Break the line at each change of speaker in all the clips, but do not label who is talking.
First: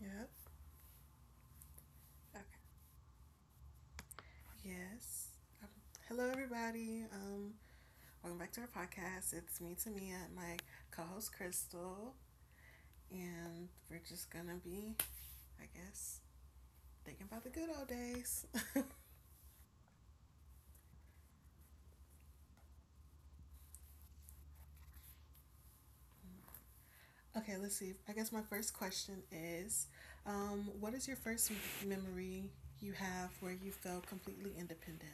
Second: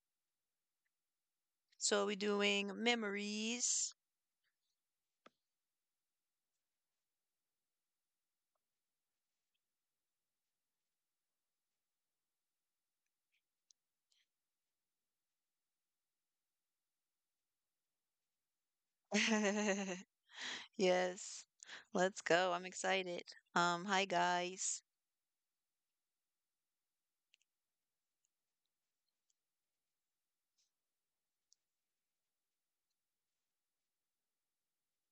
Yep.
So we're
Okay.
doing memories.
Yes. Um, Hello, everybody. Welcome back to our podcast. It's me, Tamia, and my co-host Crystal, and we're just gonna be, I guess, thinking about the good old days.
Yes. Let's go. I'm excited. Hi guys.
Okay, let's see. I guess my first question is, what is your first memory you have where you felt completely independent?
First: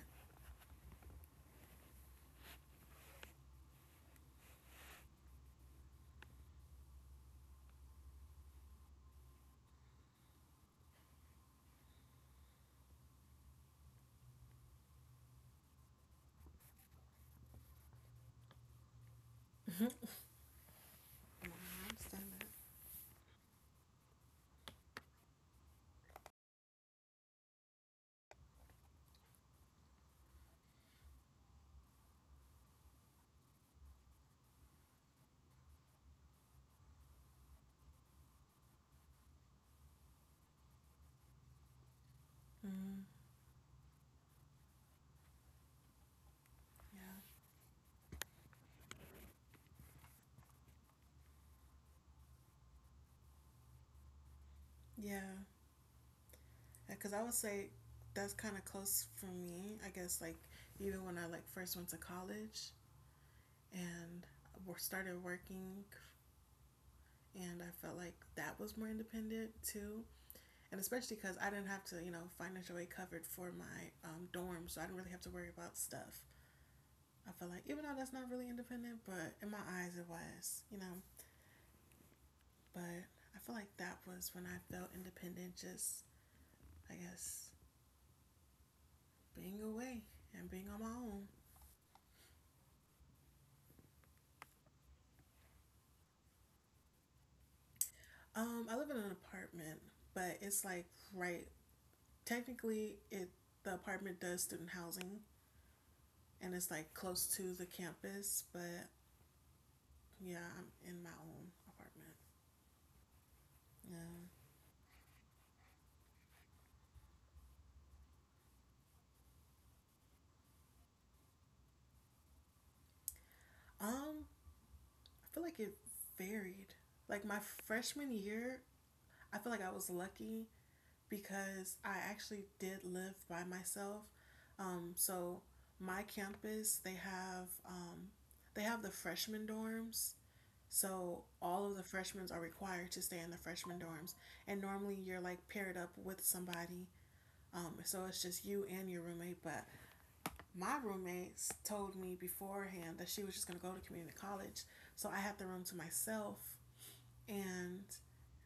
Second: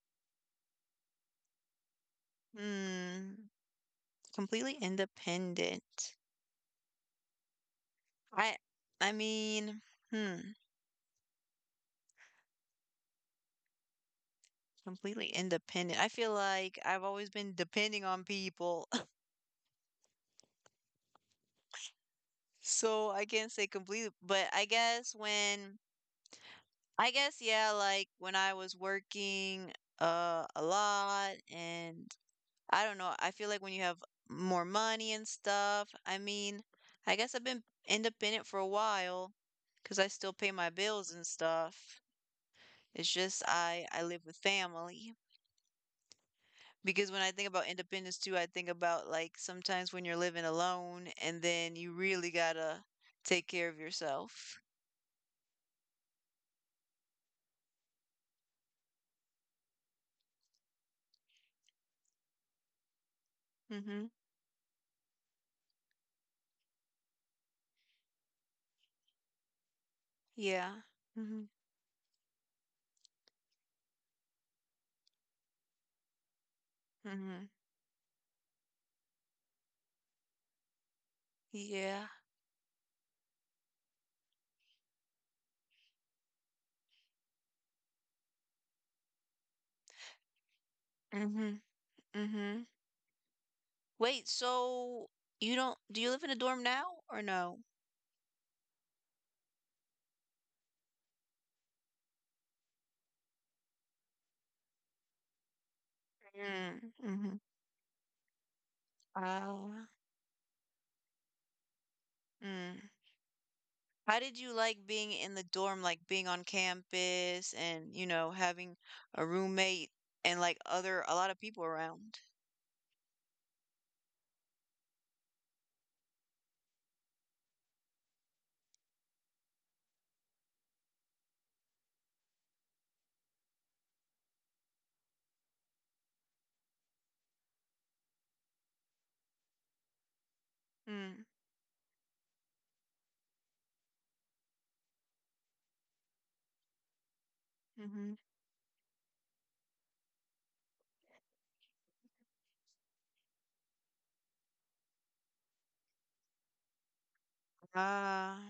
Hmm. Completely independent. I I mean, hmm, completely independent. I feel like I've always been depending on people.
My mom's done that.
So I can't say completely, but I guess yeah, like when I was working a lot. And I don't know, I feel like when you have more money and stuff. I mean, I guess I've been independent for a while because I still pay my bills and stuff.
Mm,
It's just I live with family, because
yeah.
when I think about independence too, I think about like sometimes when you're living alone and then you really gotta take care of yourself.
Yeah. Because I would say that's kind of close for me. I guess like even when I like first went to college
Mm-hmm.
and started working, and I felt like that was more independent too.
Yeah.
And especially because
Mm-hmm.
I didn't have to, financial aid covered for my dorm, so I didn't really have to worry about stuff. I
Mm-hmm.
feel like even though that's not really independent, but in my eyes it was.
Yeah.
But I feel like that was when I felt independent, just I guess being away and being on my own.
Mm-hmm. Mm-hmm. Wait, so you don't, do you live in a dorm now or no?
I live in an apartment, but it's like right. Technically, it the apartment does student housing, and it's like close
Mm-hmm.
to the campus. But
Ah.
yeah, I'm in my own apartment.
Mm.
Yeah.
How did you like being in the dorm, like being on campus and, you know, having a roommate and like other a lot of people around?
Um, I feel like it varied. Like my freshman year, I feel like I was lucky because I actually did live by myself. So my campus, they have the freshman dorms.
Mm,
So all of the freshmen are required to stay in the freshman dorms, and normally you're like paired up with somebody. So
mm-hmm.
it's just you and your roommate. But my roommates told me beforehand that she was just gonna go to community college, so I had the room to myself, and
Ah.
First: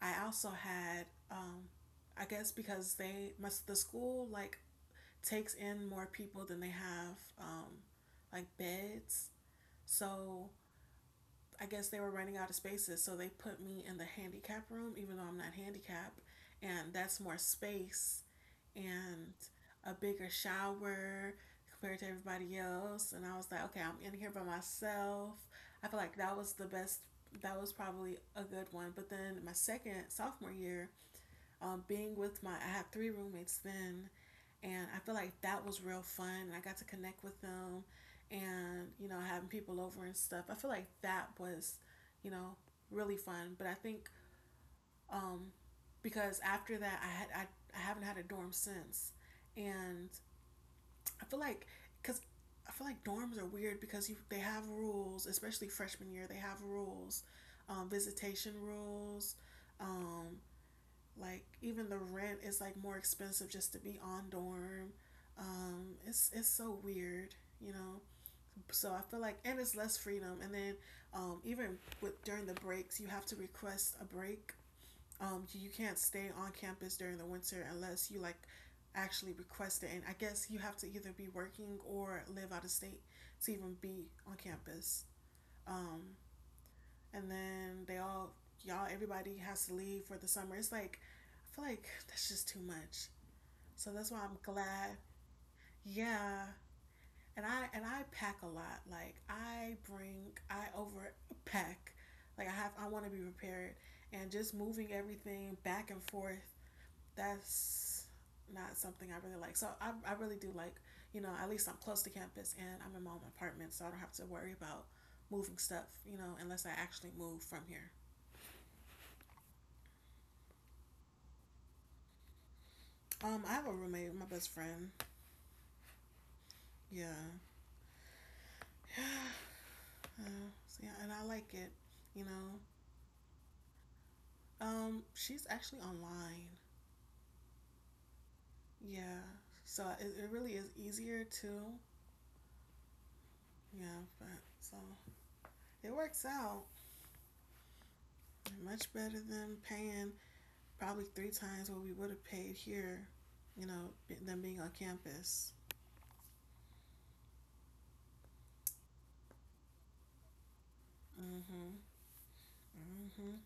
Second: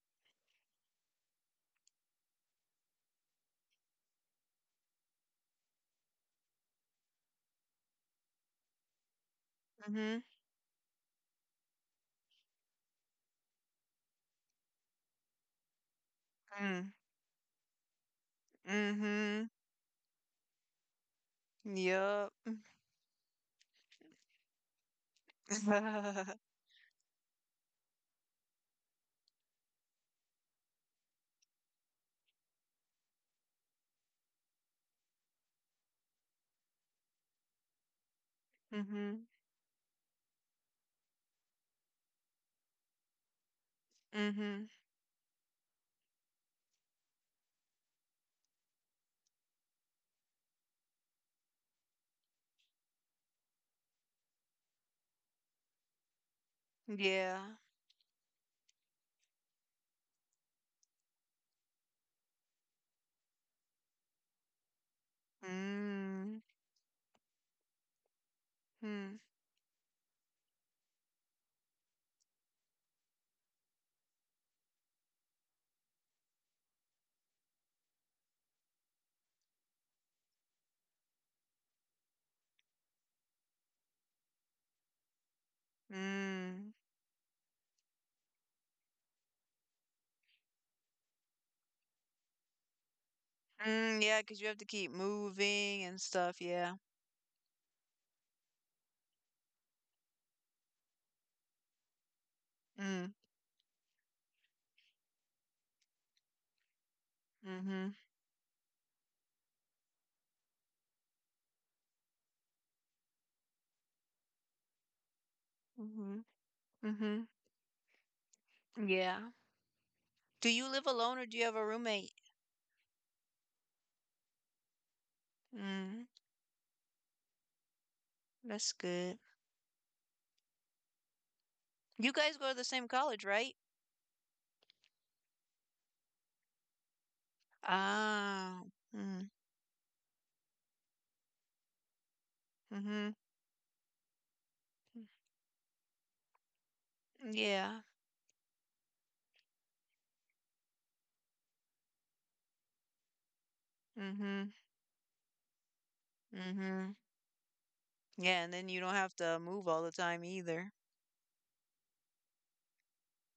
I also had, um, I guess because the school like takes in more people than they have um, like beds,
Mm-hmm.
so I guess they were running out of spaces, so they put me in the handicap room, even though I'm not handicapped, and
Mm,
that's more space and
mm-hmm.
a bigger shower compared to
Yup.
everybody else. And I was like, okay, I'm in here by myself. I feel like that was the best. That was probably a good one. But then my second sophomore year, I had three roommates then, and I feel like that was real fun. And I got to connect with them, and
Mm-hmm.
having people over and stuff. I feel like that was, you know, really fun. But I think
Mm-hmm.
um, because after that, I haven't had a dorm since, and I feel like because I feel like dorms are weird because you they have rules, especially freshman year. They have rules,
Yeah.
visitation rules. Um, like even the rent is like more expensive just to be on dorm. Um, it's
Mm.
it's so weird, you know. So I feel
Mm.
like and it's less freedom. And then even with during the breaks, you have to request a break. You can't stay on campus during the winter unless you like actually request it. And I guess you have to either be working or live out of state to even be on campus. Um,
Mm.
and then they all y'all everybody has to leave for the summer. It's like I feel like that's just too much. So that's why
Mm,
I'm
cause you have to
glad.
keep moving and
Yeah.
stuff, yeah.
And I pack a lot. Like I over pack. Like I want to be
Mm,
prepared and just moving everything back and forth.
mm-hmm.
That's not something I really like. So I really do like, at least I'm close to campus and I'm in my own apartment, so I don't have to worry about moving stuff,
Mm-hmm.
you know, unless I actually
Mm-hmm.
move from here.
Yeah. Do you live alone or do you have a roommate?
I have a roommate, my best friend.
Mm,
Yeah.
that's good.
So yeah, and I like it,
You
you
guys go to
know.
the same college, right?
She's actually online.
Ah,
Yeah.
mm,
So it really is easier too.
mm-hmm.
Yeah, but so it works out
Yeah.
much better than paying probably three times what we would have paid here, you know, than
Mm-hmm.
being on campus.
Mm-hmm. Yeah, and then you don't have to move all the time either.
Mhm. Mhm.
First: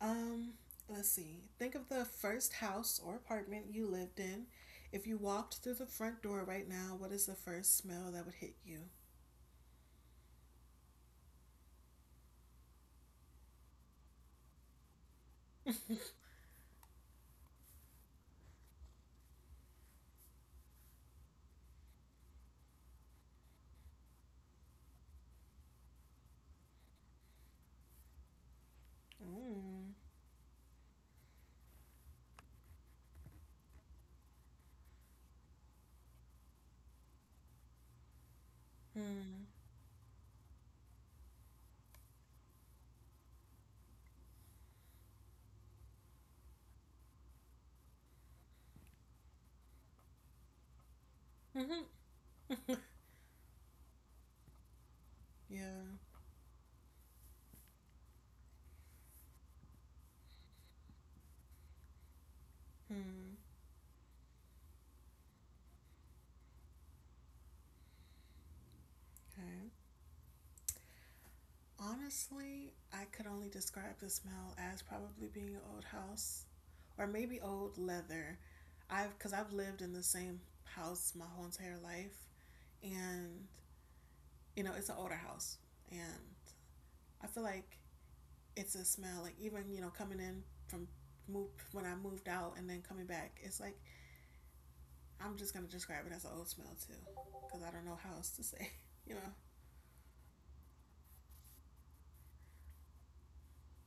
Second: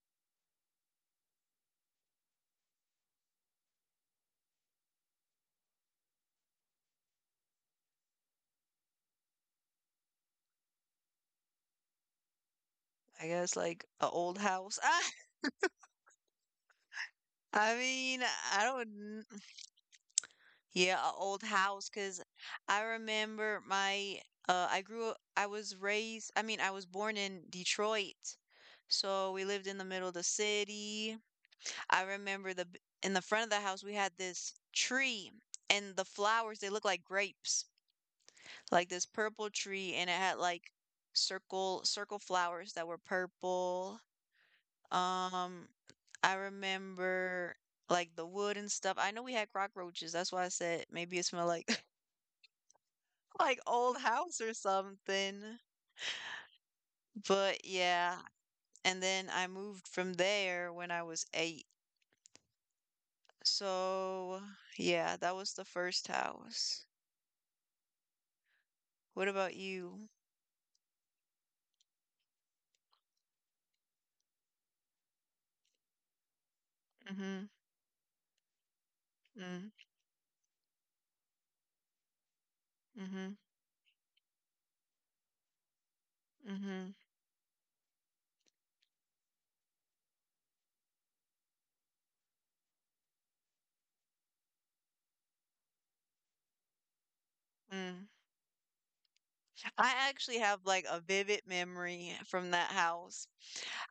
Um, let's see. Think of the first house or apartment you lived in. If you walked through the front door right now, what is the first smell that would hit you?
I guess like a old house. Ah, I mean, I don't. Yeah, a old house. Cause I remember my. I grew up. I was raised. I mean, I was born in Detroit, so we lived in the
Mm.
middle of the city. I remember in the front of the house we had this tree, and the flowers they look like grapes. Like this purple tree, and it had like circle flowers that were purple. Um I remember like the wood and stuff. I know we had cockroaches. That's why I said maybe it smelled like
Hmm.
like old house or something.
Yeah.
But yeah, and then I moved from there when I was 8.
Hmm.
So, yeah, that was the first house. What about
Okay.
you?
Honestly, I could only describe the smell as probably being an old house or maybe
Mhm.
old leather. I've because I've
Mm.
lived in the same house my whole entire life,
Mhm.
and you know it's an older house, and
Mhm.
I feel like it's a smell. Like even coming in from move when I moved out and then coming back, it's like I'm just gonna describe it as an old smell too, because I don't know
Mm.
how else to say. You know.
I actually have like a vivid memory from that house.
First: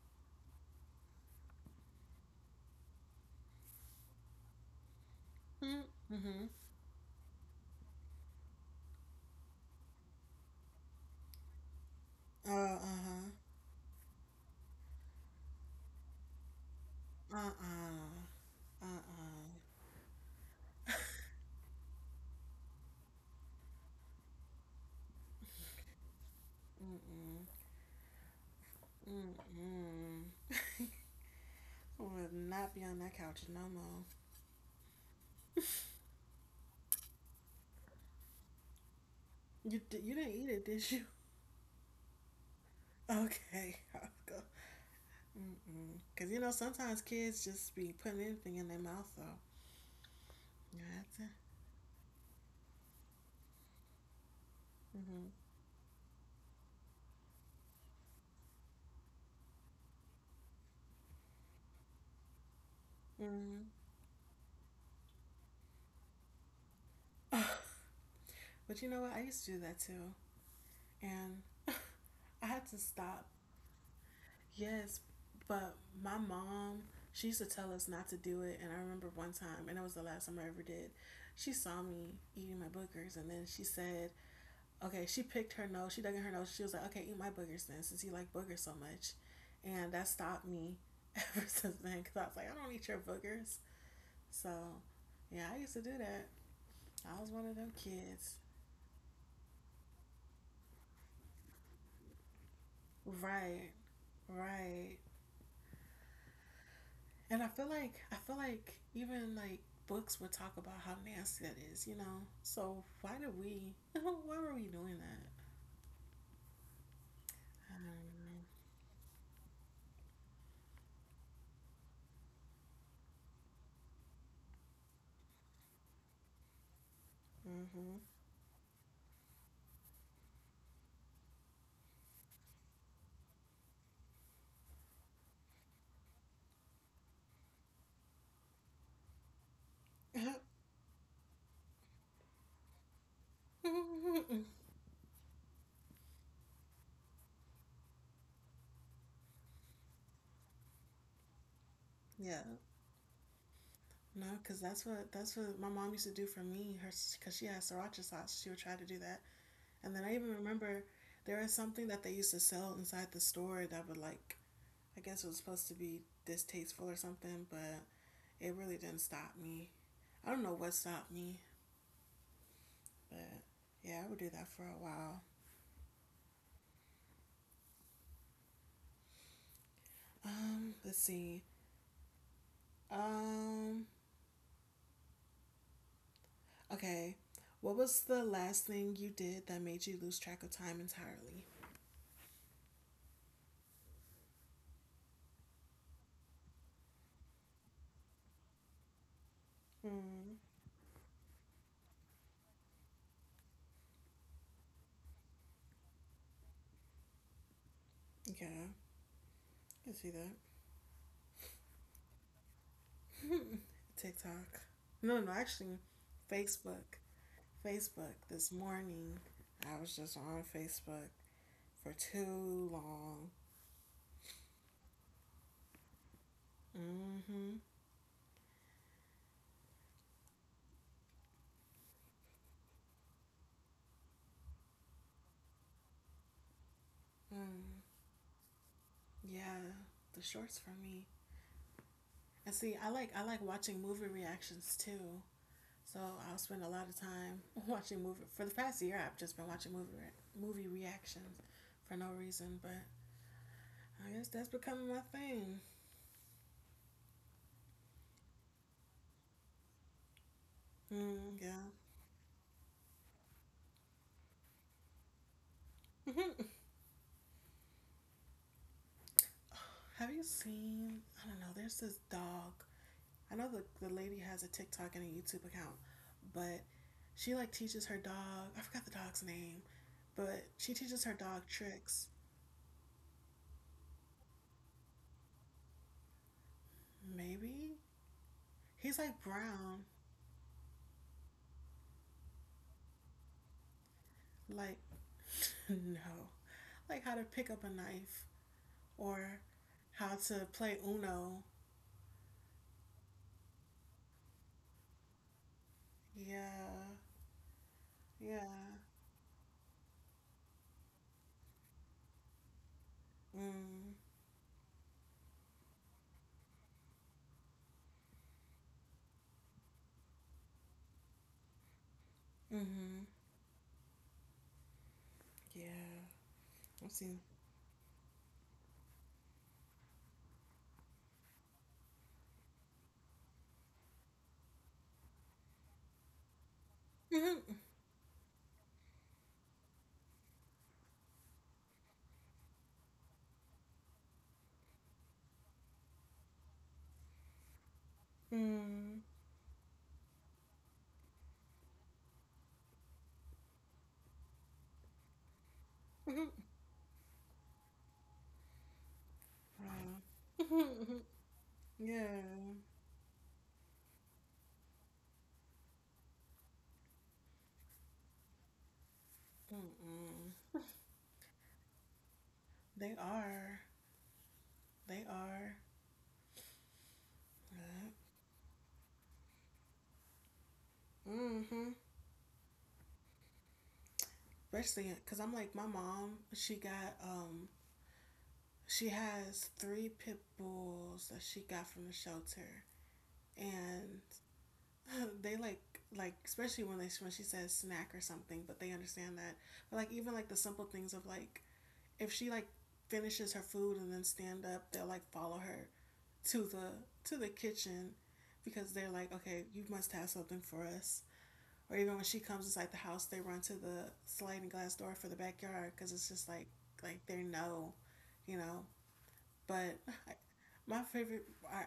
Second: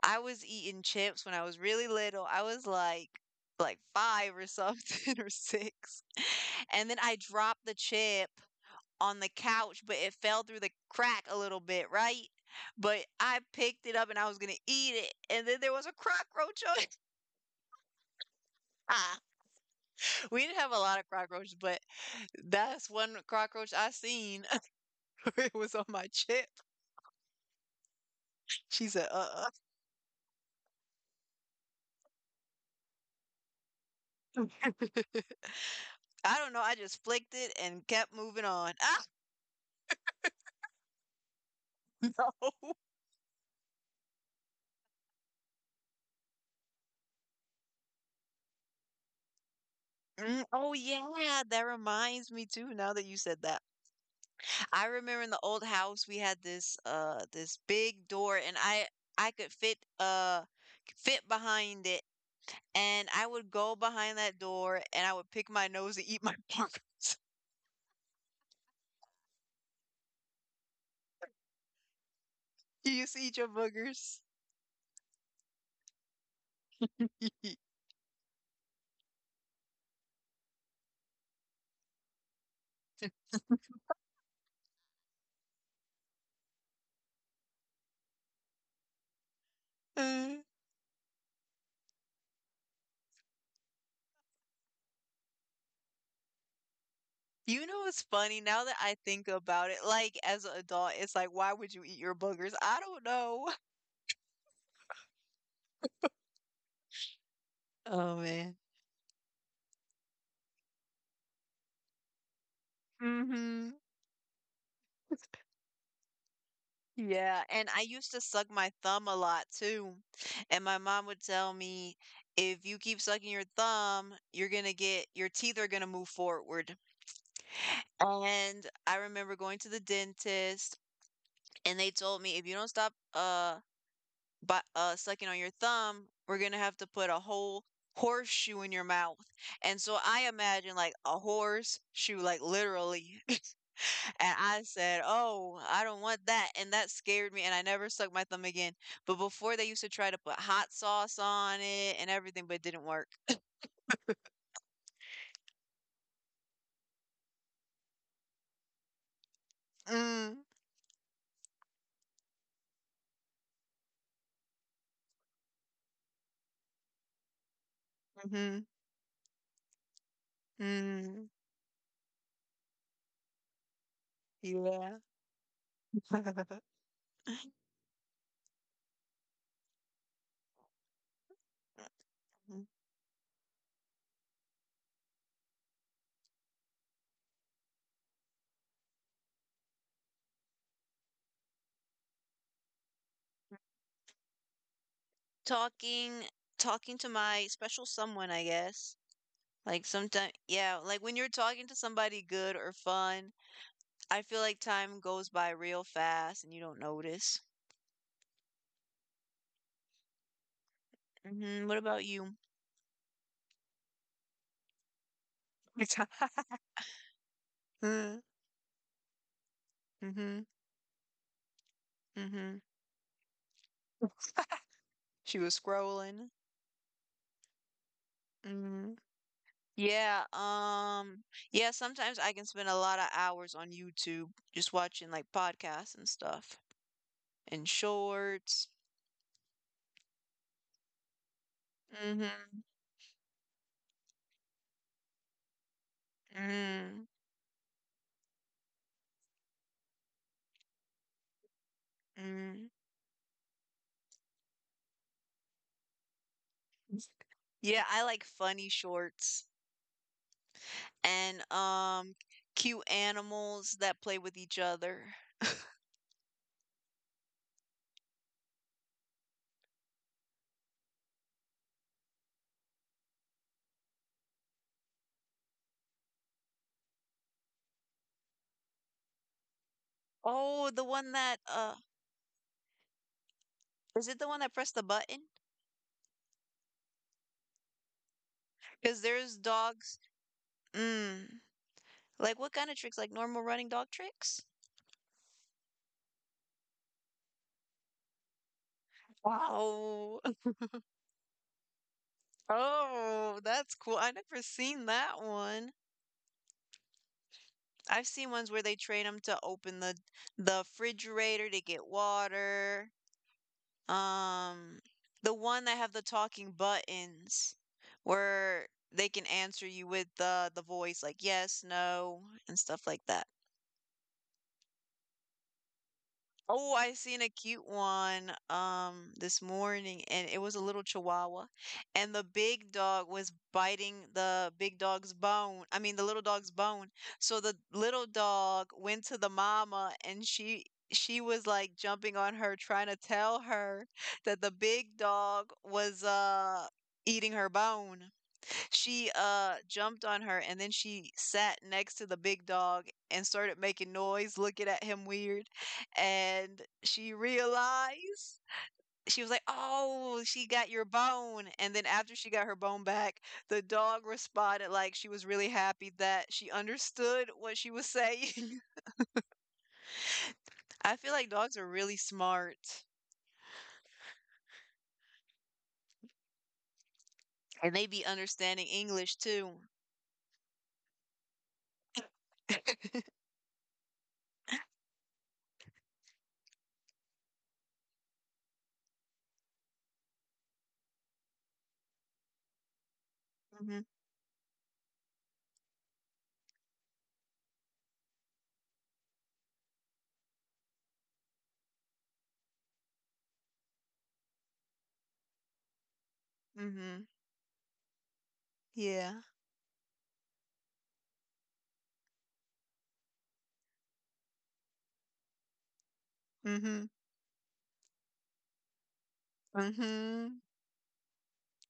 I was eating chips when I was really little. I was like 5 or something or 6.
Mm-hmm.
And then I dropped the chip on the couch, but it fell through the crack a little bit, right? But
Uh-huh.
I picked it up and I was going to eat it. And then there was a cockroach on it.
Uh. Uh
Ah,
uh.
we didn't have a lot of cockroaches, but that's one cockroach I seen where it was on my chip.
Mm-mm.
She said,
Mm-mm. I would not be on that couch no more.
uh I don't know. I just flicked it and kept moving on. Ah!
You didn't eat it, did you? Okay, I'll go. Mm-mm. Cause you know sometimes kids just be putting anything in their mouth, though.
Mm, oh,
You have to.
yeah. That reminds me, too, now that you said that. I remember
Mm-hmm.
in the old house, we had this, this big door, and I could fit behind it. And I would
Mm.
go behind that door and I would pick my nose and eat my boogers.
But you know what? I used to do that too. And I had to
You used to
stop.
eat your boogers?
Yes, but my mom, she used to tell us not to do it. And I remember one time, and it was the last time I ever did, she saw me eating my boogers. And then she said, okay, she picked her nose. She dug in her nose. She was like, okay, eat my boogers then, since you like boogers so much. And that
uh,
stopped me ever since then because I was like, I don't eat your boogers. So, yeah, I used to do that. I was one of
You
them
know what's
kids.
funny? Now that I think about it, like as an adult, it's like, why would you eat your boogers? I don't know.
Right. Right. And I feel like
Oh
I feel
man.
like even like books would talk about how nasty that is. So why did
Hmm.
we? Why were we doing that?
Yeah, and
I
I used to suck my thumb a lot too. And my mom would tell me, if you keep sucking your thumb, you're gonna get your teeth are gonna move forward.
don't
And I remember going to the dentist, and they told me if you don't stop but sucking on your thumb, we're gonna have to put a whole horseshoe in your mouth. And so I imagine like a horseshoe, like literally.
know.
And
Hmm.
I said, oh, I don't want that. And that scared me. And I never sucked my thumb again. But before they used to try to put hot sauce on it and
Yeah.
everything, but it didn't work.
No, because that's what my mom used to do for me. Her because she had sriracha sauce, she would try to do that. And then I even
Mm.
remember there was something that they used to sell inside the store that would like I guess it was supposed to be distasteful or something, but it
Mm.
really didn't stop me. I don't know what stopped
Mm,
me. But yeah, I would do that for a
yeah.
while. Let's see. Um, okay. What was the last thing you did that made you lose track of time entirely?
Talking, talking to my special someone, I guess. Like sometimes,
Hmm.
yeah, like when you're talking to somebody good or fun, I feel like time goes by real fast and you don't notice.
Yeah, I can see that.
Hmm. What about you?
TikTok. No, no, actually, Facebook. Facebook. This morning, I was just
Mm-hmm.
on Facebook for
Mm-hmm.
too long.
She was scrolling.
Mm-hmm.
Hmm. Yeah. Yeah. Sometimes I can spend a lot of hours on YouTube, just watching like podcasts and stuff and
Mm.
shorts.
Yeah, the shorts for me. And
Mm-hmm.
see, I like watching movie reactions too. So I'll spend a lot of
Mm-hmm.
time watching movie. For the past year, I've just been watching movie reactions for no reason,
Mm-hmm.
but I guess that's becoming my thing.
Yeah, I like funny shorts,
Mm,
and,
yeah.
cute animals that play with each other.
Have you seen? I don't know. There's this dog. I know the lady has a TikTok and a YouTube account, but she like teaches her dog. I forgot the dog's name, but
Oh,
she
the
teaches
one
her
that,
dog tricks.
is it the one that pressed the button?
Maybe
Because
he's like
there's
brown,
dogs. Mm. Like what kind of tricks? Like normal running dog tricks?
like no, like how to pick up a knife or how
Wow.
to play Uno.
Oh, that's cool. I never seen that one.
Yeah,
I've seen ones where they
yeah.
train them to open the refrigerator to get water.
Mm.
Um, the one that have the talking buttons where they can answer you with the voice like yes, no, and stuff like
Mm-hmm.
that.
Yeah.
Oh, I
I've
seen
seen.
a cute one, this morning, and it was a little chihuahua, and the big dog was biting the big dog's bone. I mean, the little dog's bone. So the
Mm-hmm.
little dog went to the mama, and she was like jumping on her, trying to tell her that the big dog was eating her bone.
Mm.
She, jumped on her, and then she sat next to the big dog and started making noise, looking at him weird.
Mm-hmm.
And she realized, she was like, "Oh,
Right.
she got your
Mm-hmm.
bone." And then after
Yeah.
she got her bone back, the dog responded like she was really happy that she understood what she was saying.
Mm-mm.
I feel like dogs are really smart,
They are. They are.
and they
Yeah.
be understanding English too.
Mm-hmm. Especially because I'm like my mom. She has three pit bulls that she got from the shelter,
Mhm.
and they like especially when she says snack or something, but they understand that. But like even like the simple things of like if she like finishes her food and then stand up, they'll like follow her to the
Mhm.
to the kitchen because they're
Yeah.
like, okay, you must have something for us. Or even when she comes inside the house, they run to the sliding glass door for the backyard because it's just like
Mhm.
like they know. But I,
Mhm.
my favorite, I,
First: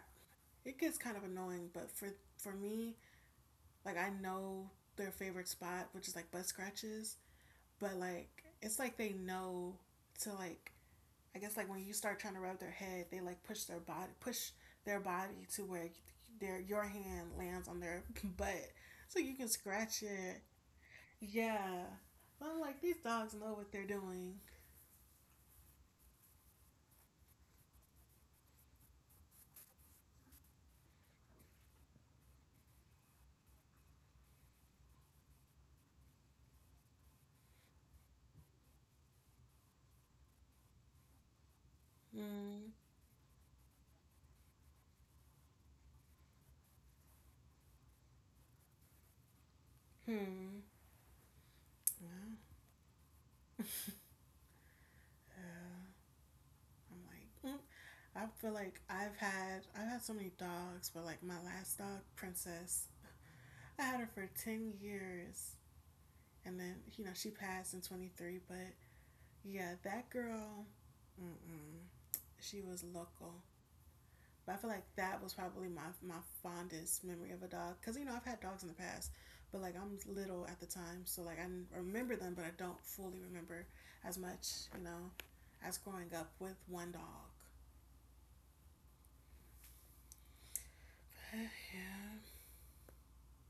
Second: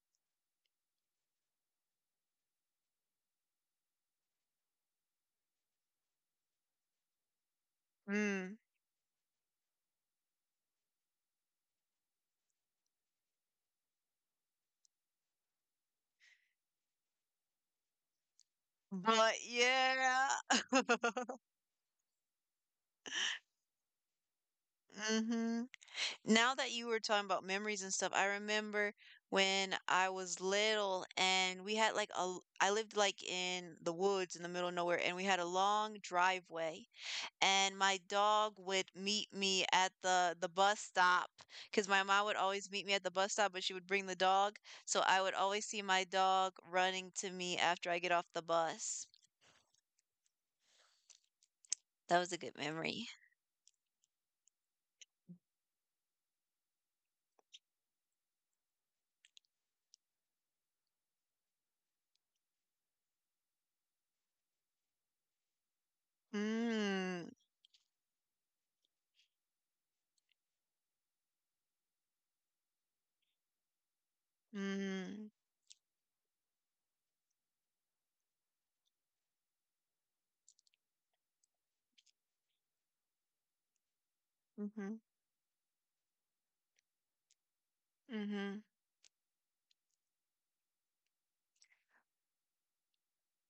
it gets kind of annoying. But for me, like I know their favorite spot, which is like butt scratches, but like
Mm.
it's like they know to like I guess like when you start trying to rub their head, they like push their body to where their your hand lands on their butt, so
But
you can scratch
yeah.
it. Yeah, I'm like these dogs know what they're doing.
Hmm. Now that you were talking about memories and stuff, I remember when I was little and we had like I lived like in the woods in the middle of nowhere, and we had a long driveway, and my dog would meet me at the bus stop, because my mom would always
Mm.
meet me at the bus stop, but she would bring the dog. So I would always see my dog running to me after I get off the bus.
Hmm.
That was
Yeah.
a good memory.
I'm like, mm. I feel like I've had so many dogs, but like my last dog, Princess, I had her for 10 years. And then,
Mm.
she passed in 23. But yeah, that girl, mm-mm, she was local. But I feel like that
Mm.
was probably my fondest memory of a dog. Because, I've had dogs in the past. But, like, I'm little at the time. So, like, I remember them, but I don't fully remember as much, you
Mhm,
know, as growing up with one dog.
mhm.
But, yeah.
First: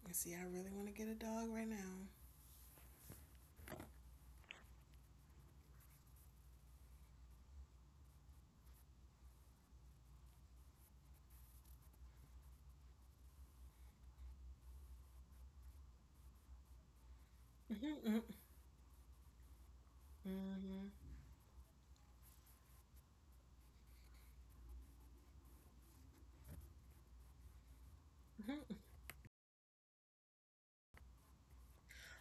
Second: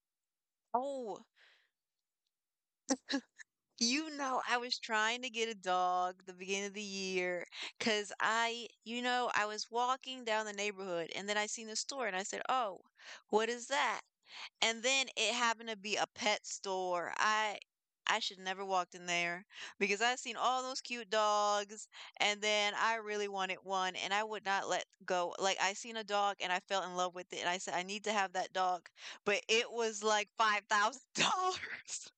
You see, I really want to get a
Oh,
dog right now.
you know, I was trying to get a dog the beginning of the year, cause you know, I was walking down the neighborhood, and then I seen the store and I said, "Oh, what is that?" And then it happened to be a pet store. I
Hmm.
I should never walked in there because I seen all those
Hmm.
cute dogs, and then I really wanted one and I would not let go. Like I seen a dog and I fell in love with it, and I said I need to have that dog, but it was like $5,000.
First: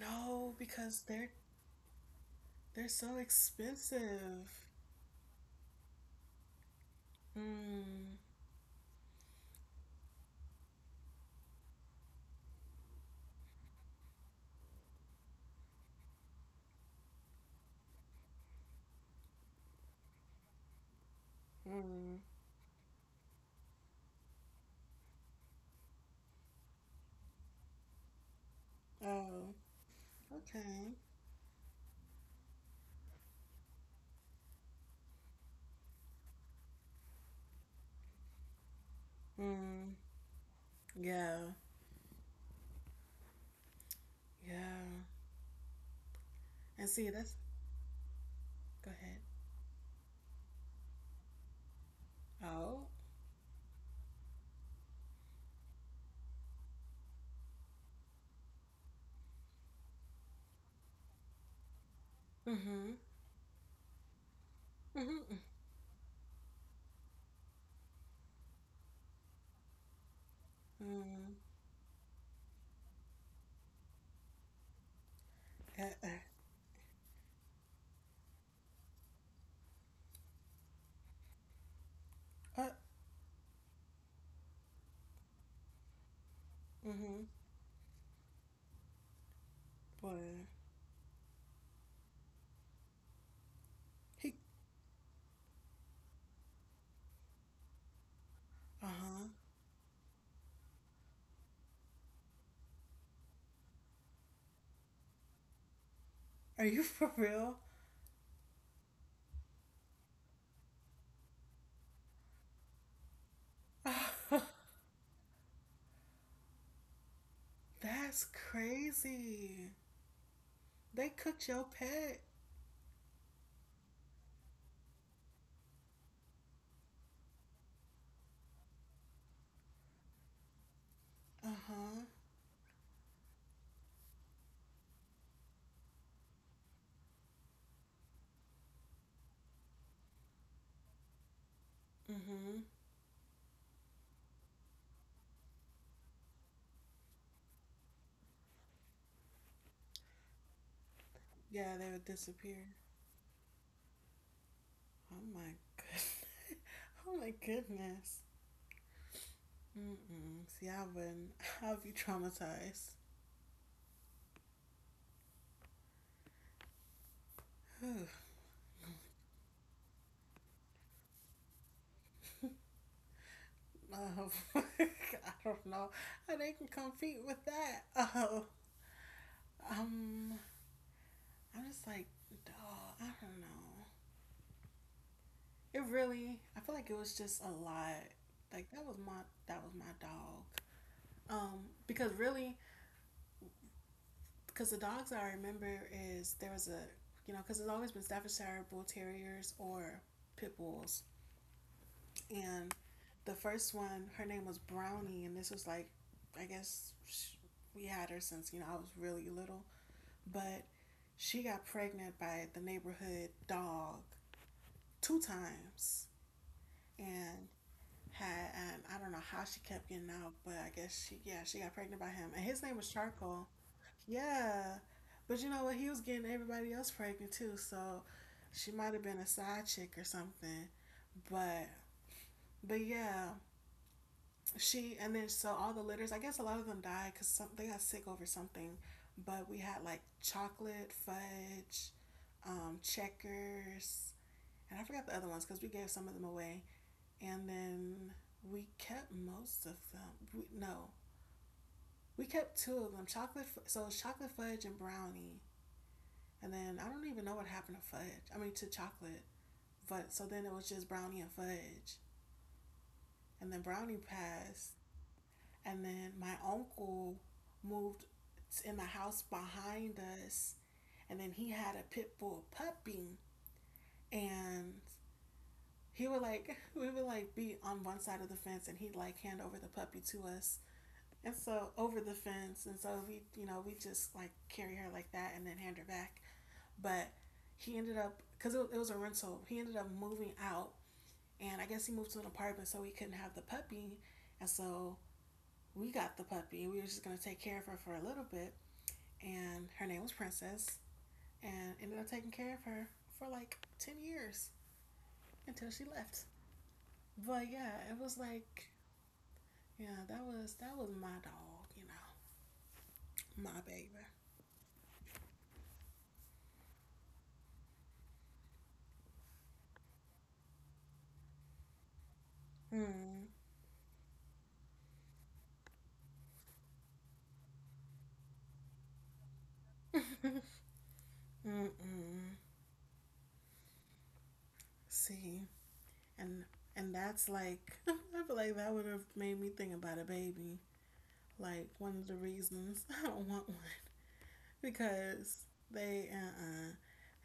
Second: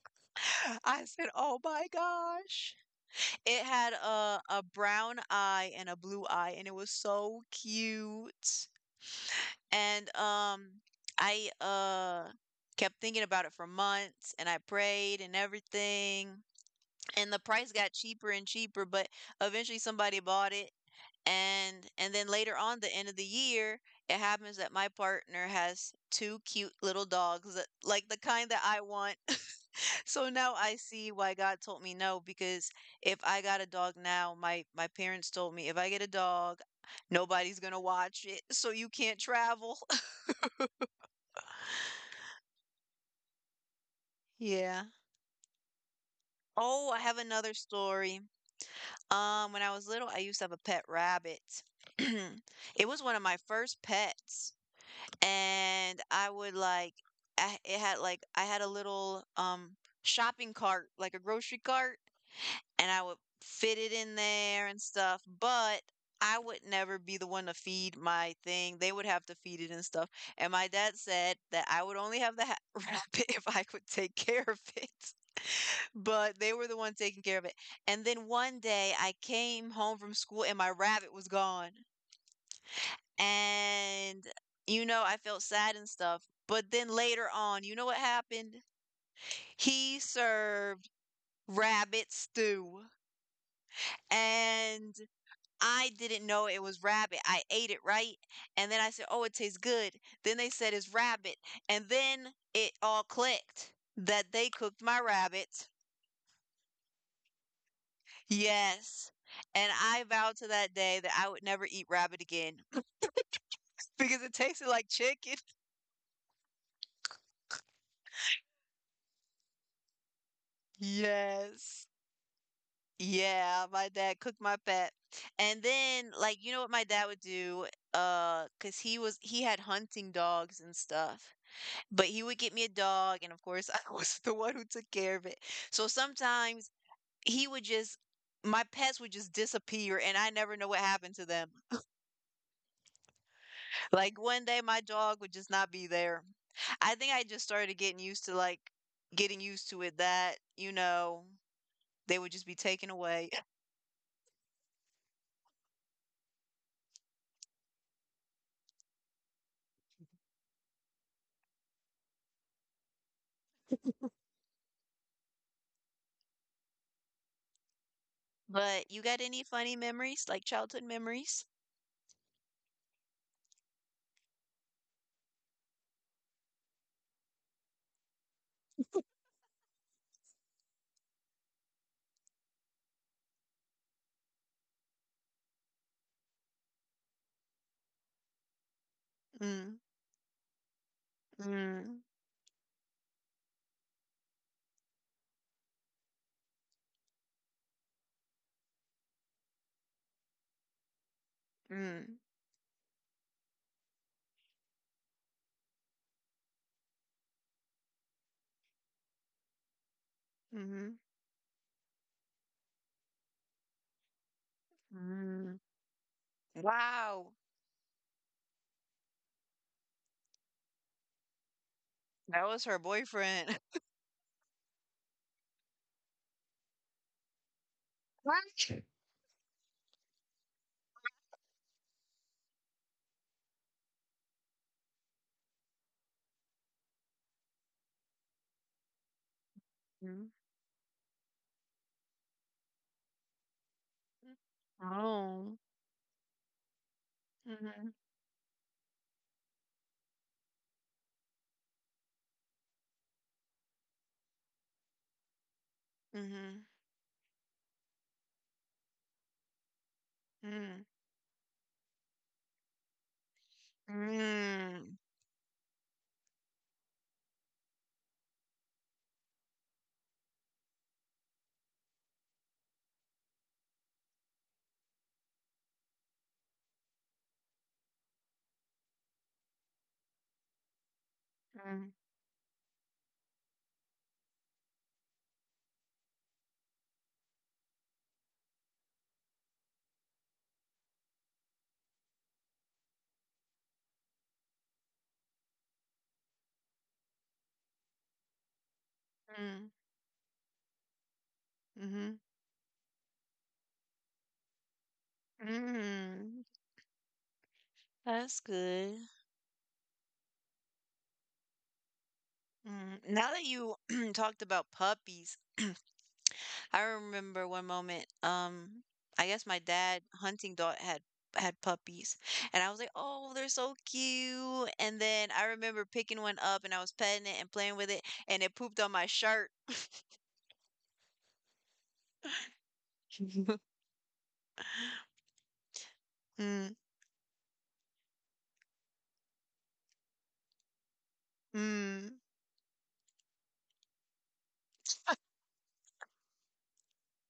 No, because
I said,
they're
"Oh my gosh."
They're so
It had a
expensive.
brown eye and a blue eye and it was so
Mm,
cute. And I kept thinking about it for months, and I prayed and everything. And the price got cheaper and cheaper, but eventually somebody bought it. And
mm.
then later on the end of the year, it happens that my partner has two cute little dogs, that- like the kind that I want.
Oh,
So now I
okay.
see why God told me no, because if I got a dog now, my parents told me if I get a dog, nobody's gonna watch it, so you can't travel.
Mm, yeah, yeah.
Yeah. Oh,
And
I
see,
have
that's.
another story.
Go ahead.
When I was little, I used to have a pet rabbit. It
Oh.
was one of my first pets, and I would like I, it had like I had a little shopping cart, like a grocery cart, and
Mm-hmm.
I would fit it in there and stuff,
Mm-hmm.
but I would never be the one to feed my thing. They would have to feed it and stuff. And my dad said
Mm.
that I would only have the ha rabbit if I could take care of it.
Uh, uh,
But they were the ones taking care of it. And then one day I came home from school and my rabbit was gone.
uh,
And, you know, I felt sad and stuff. But then later
mm-hmm.
on, you know what happened? He
Boy.
served rabbit stew.
He.
And I didn't know it was rabbit. I ate it, right? And then I said, oh,
Uh-huh.
it tastes good. Then they said it's rabbit. And then it all clicked that they cooked my rabbit.
Are you for real?
Yes, and I vowed to that day that I would never eat rabbit again because it tasted like chicken.
That's crazy. They cooked your
Yes.
pet.
Yeah, my dad cooked my pet. And then like you know what my dad would do? 'Cause he had hunting dogs and stuff.
Uh-huh.
But he would get me a dog and of course I was the one who took care of it. So sometimes he would just my pets would just disappear and I never know what happened to them.
Mm-hmm.
Like one day my dog would just not be there. I think I just started getting used to it that,
Yeah, they would
they would just be
disappear.
taken away.
Oh my goodness. Oh my goodness. Mm-mm. See, I have been, I'd be traumatized. um,
But you got any funny memories, like childhood memories?
I don't know how they can compete with that. Oh, I'm just like, dog. I don't know. It really. I feel like it was just a lot. Like that was my that was
Mm,
my dog. Um,
mm,
because really, because the dogs I remember is there was a because it's always been Staffordshire Bull Terriers or Pit Bulls.
mm,
And the first one, her name was Brownie, and this was like, I guess sh we had her since I was really little, but
mm,
she got pregnant by the neighborhood dog two
mm.
times,
Wow,
and had and I don't know how she kept getting out, but I guess she got pregnant by him,
that
and
was
his
her
name was Charcoal.
boyfriend.
Yeah, but you know what? He was getting everybody else pregnant too, so she
What?
might have been a side chick or something. But but yeah, she and then so all the litters, I guess a lot of them died because some they got sick over something, but we had like
Mm.
Chocolate Fudge, Checkers, and I forgot the other ones
Oh.
because we gave some of them away. And
Mm-hmm.
then we kept most of them, we, no, we kept two of them chocolate, so it was Chocolate Fudge and Brownie. And
Mm-hmm.
then I don't even know what happened to Fudge, I mean to Chocolate, but so then it was
Mm.
just Brownie and Fudge, and then Brownie passed.
Mm.
And then my uncle moved in the house behind us. And then he had a pit bull puppy. And he would like, we would like be on one side of the fence, and he'd like hand over the puppy to us. And so
Mm.
over the fence. And so we just like carry her like that and then hand her back. But he ended up, because it, was a rental, he ended up moving out. And I guess he moved to an apartment so he couldn't have the puppy. And so we got the puppy. We were just going to take care of her for a little bit.
Mm.
And her name was Princess, and ended up
Mm.
taking care of her for like 10 years until she left.
Mm.
But yeah, it was
That's
like
good.
yeah, that was my dog, you know,
Mm, now that
my
you
baby.
talked about puppies, I remember one moment, I guess my dad hunting dog had puppies, and I was like, "Oh,
Mm.
they're so cute." And then I remember picking one up, and I was petting it and playing with it, and it pooped on my shirt.
Mm-mm. See, and
Mm,
and that's like I feel like that would have made me think about a baby. Like one of
mm,
the reasons I don't want one because they uh uh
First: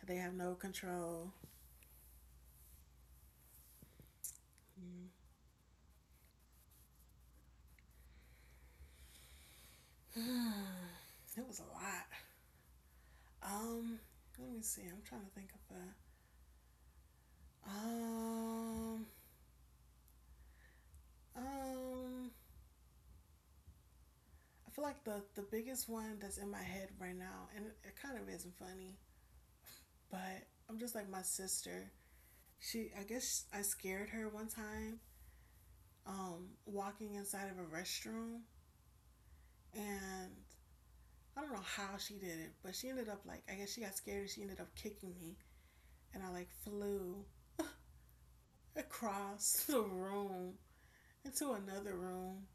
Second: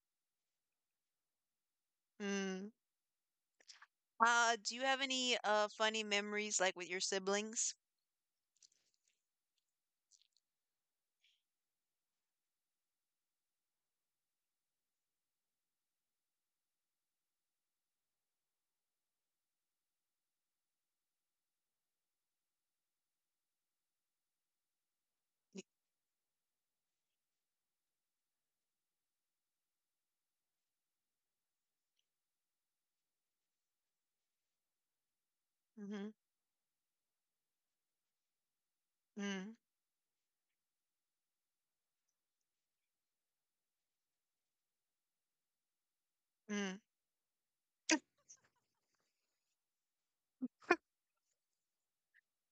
they have no control.
mm. Do you have
Mm.
any funny memories like with your siblings?
It was a lot. Um, let me see. I'm trying to think of that. Um, um, I feel like the biggest one that's in my head right now, and it kind of isn't funny, but I'm just like my sister. She, I guess I scared her one time,
Mm-hmm.
walking inside of a restroom,
Mm,
and I don't know how she did it, but she ended up like I guess she got scared and she ended up kicking me, and I like
mm,
flew across the room into another room.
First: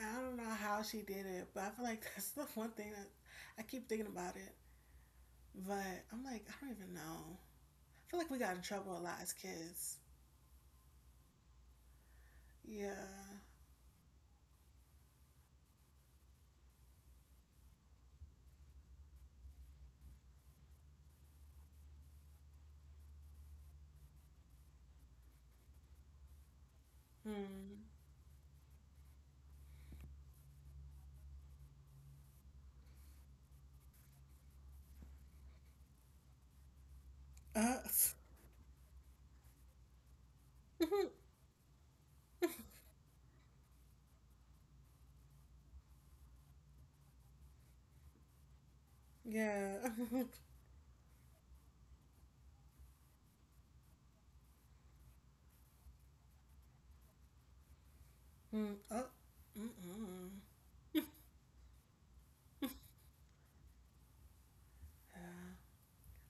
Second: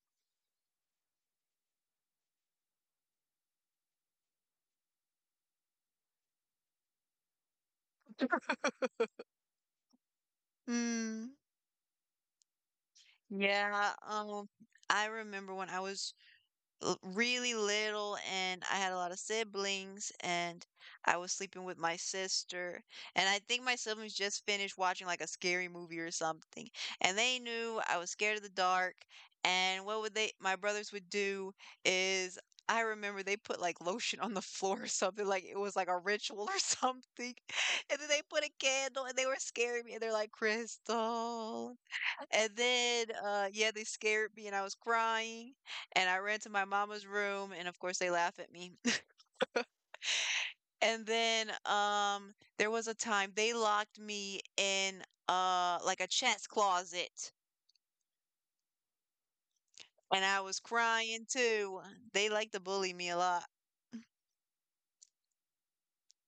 I don't know how she did it, but I feel like that's the one thing that I keep thinking about it. But I'm like, I don't even know. I feel like we got in trouble a lot as kids.
mm.
Yeah.
Yeah, I remember when I was really little and I had a lot of siblings and I was sleeping with my sister, and I think my siblings just finished watching like a scary movie or something, and they knew
Hmm.
I was scared of the dark. And what would they my brothers would do is, I remember they put like lotion on the floor or something, like it was like a ritual or something,
Uh.
and then they put a candle and they were scaring me, and they're like, Crystal. And then, yeah, they scared me and I was crying. And I ran to my mama's room, and of course, they laugh at me.
Yeah.
And then, there was a time they locked me in, like a chest closet,
Hmm. Oh.
and
Mm-mm.
I was
Yeah.
crying too. They like to bully me a lot.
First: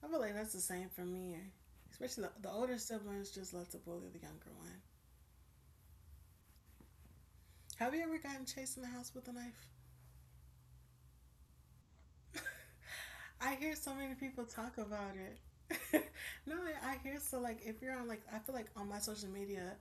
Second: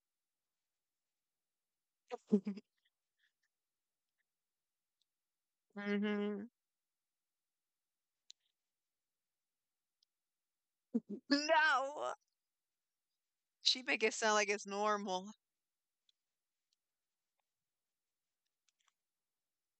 I feel like that's the same for me. Especially the older siblings just love to bully the younger one.
Hmm.
Have you ever gotten chased in the house with a knife?
No,
I hear
she
so
make it
many
sound
people
like it's
talk about
normal.
it. No, I hear so like if you're on like I feel like on my social media,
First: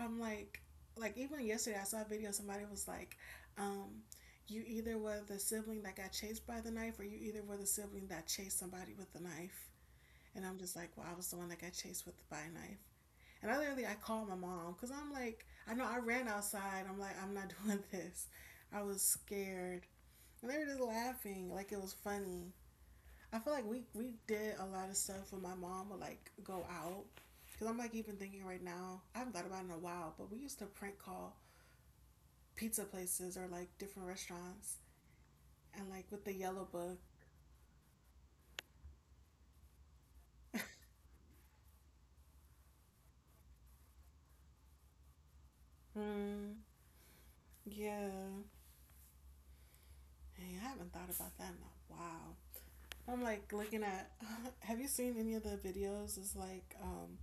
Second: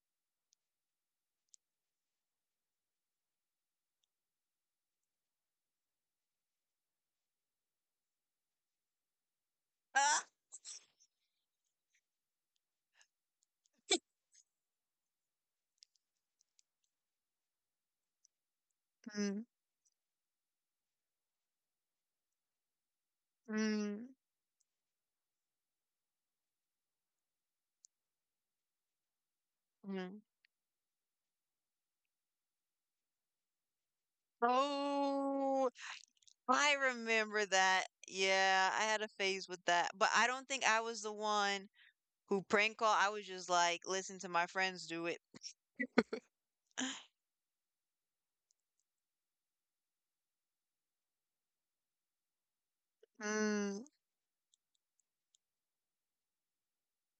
I'm like even yesterday I saw a video, somebody was like, um, you either were the sibling that got chased by the knife or you either were the sibling that chased somebody with the knife.
Ah.
And I'm just like, well, I was the one that got chased with by a knife. And I literally I called my mom because I'm like, I know I ran outside. I'm like, I'm not doing this. I was
Mm,
scared. And they were just laughing like it was funny. I feel like we
mm,
we did a lot of stuff when my mom would like go out. Cause I'm like even thinking right now, I haven't thought about it in a while,
mm.
but we used to prank call pizza places or like different restaurants
Oh,
and like with the yellow
I
book.
remember that. Yeah, I had a phase with that, but I don't think I was the one who prank call. I was just like, listen to my friends do it.
Hmm. Yeah, hey, I haven't thought about that in a while. I'm like looking
Mm,
at. Have you seen any of the videos? It's like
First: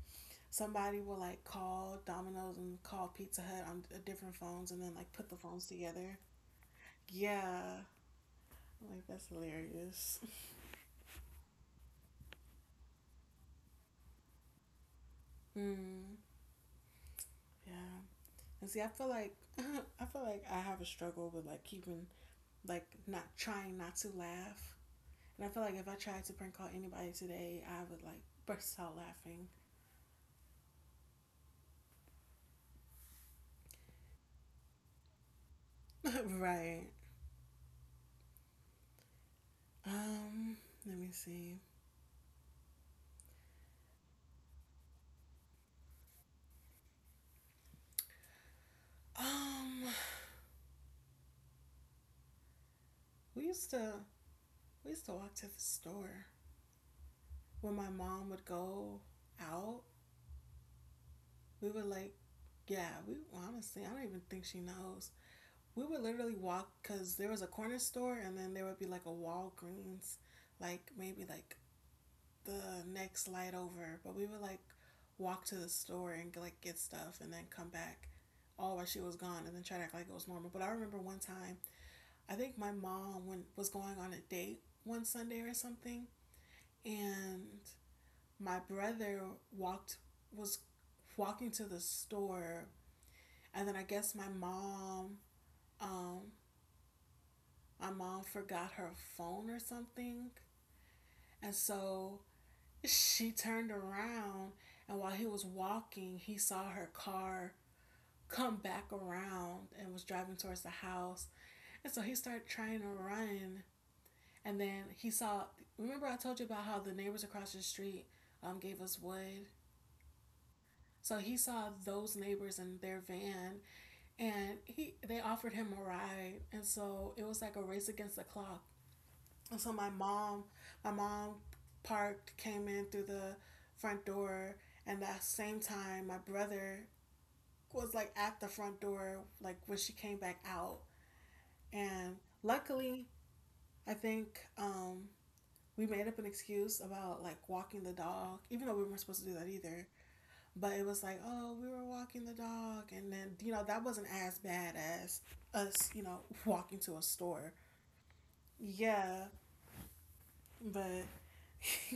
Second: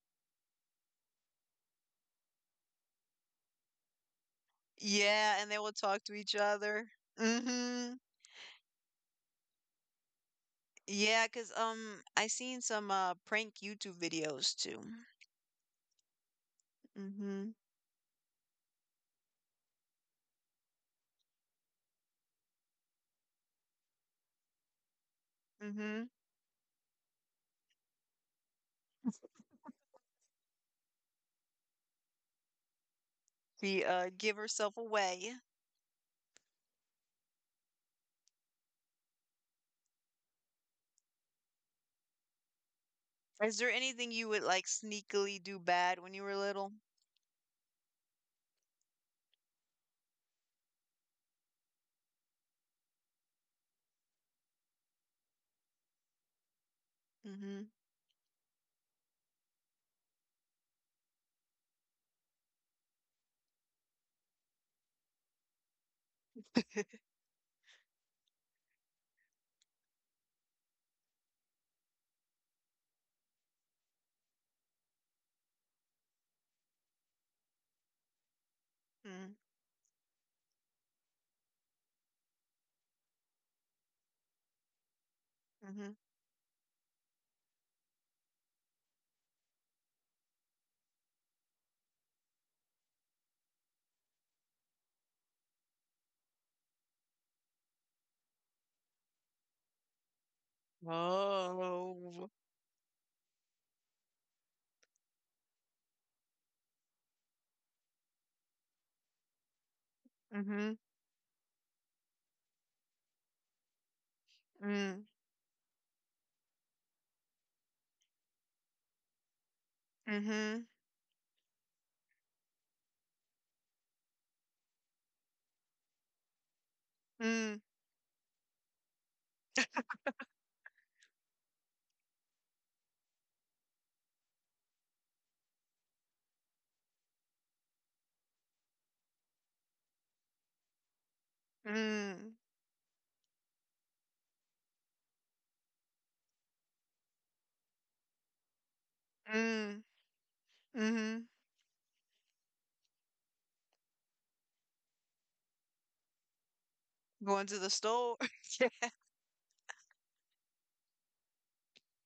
somebody will like call Domino's and call Pizza Hut on different phones and then like put
yeah,
the
and they
phones
will talk to
together.
each other.
Yeah,
Mm-hmm.
like that's hilarious.
Yeah, 'cause I seen some prank YouTube videos too.
Mm,
Mm-hmm.
yeah. And see, I feel like I feel like I have a struggle with like keeping like not trying not to laugh. And I feel like if
Mm-hmm.
I tried to prank call anybody today, I would like burst out laughing.
The give herself away.
Right. Um. Let me see.
Is there anything you would like sneakily do bad when you were little?
Um. We used to we used to walk to the store
Mm-hmm.
when my mom would go out. We would like, yeah. We honestly, I don't even think she knows, we would literally walk because there was a corner store, and then there would be like a Walgreens, like maybe like the next light over. But we would like walk to the store and like get stuff and then come back all while she was
Mm,
gone and then try to act like it was normal. But I remember one time, I think my mom went, was going on a date one Sunday or
mhm.
something, and my brother walked was walking to the store, and then I guess um, my mom forgot her phone or something. And so
Oh.
she turned around, and while he was walking, he saw her car come back around and was driving towards the
Mhm,
house. And so he started trying to run. And then
mm,
he saw, remember I told you about how the neighbors across the street gave us wood?
mhm,
So he saw those neighbors in their van, and he they offered him a ride. And so it was
mm,
like a race against the clock. And so my mom parked, came in through the front door, and that same time, my brother was like at the front door, like when she came back out. And
mm,
luckily, I think we made up an excuse about like walking the dog, even though we weren't supposed to do that
mm,
either. But it was
mhm.
like, oh, we were walking the dog, and then you know that wasn't as bad as us, walking to a
Going to
store.
the store. Yeah.
Yeah, but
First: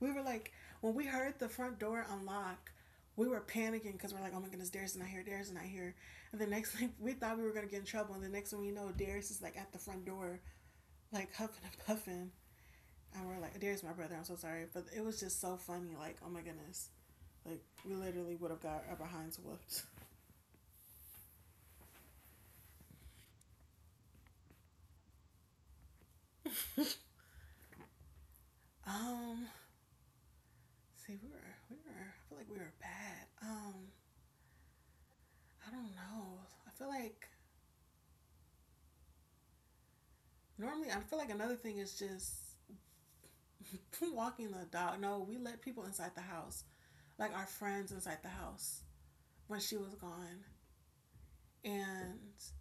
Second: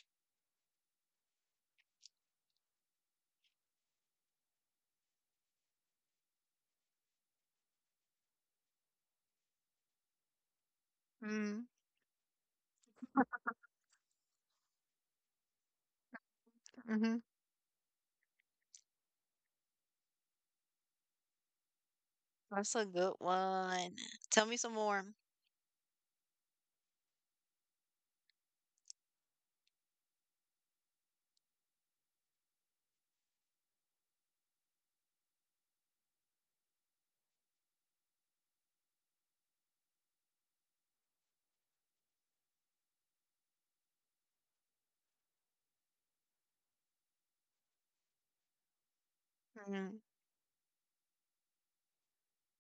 we were like, when we heard the front door unlock, we were panicking because we're like, oh my goodness, Darius is not here, Darius is not here. And the next thing, we thought we were going to get in trouble. And the next thing we know, Darius is like at the front door, like huffing
Mm,
and puffing. And we're like, Darius, my brother, I'm so sorry. But it was just so funny. Like, oh my goodness.
mhm.
Like, we literally would have got our behinds whooped.
That's a good one. Tell me some more.
um, see, we were, I feel like we were bad. I don't know. I feel like, normally, I feel like another thing is just, from walking the dog. No, we let people inside the house, like our friends inside the house when she was
Mm,
gone. And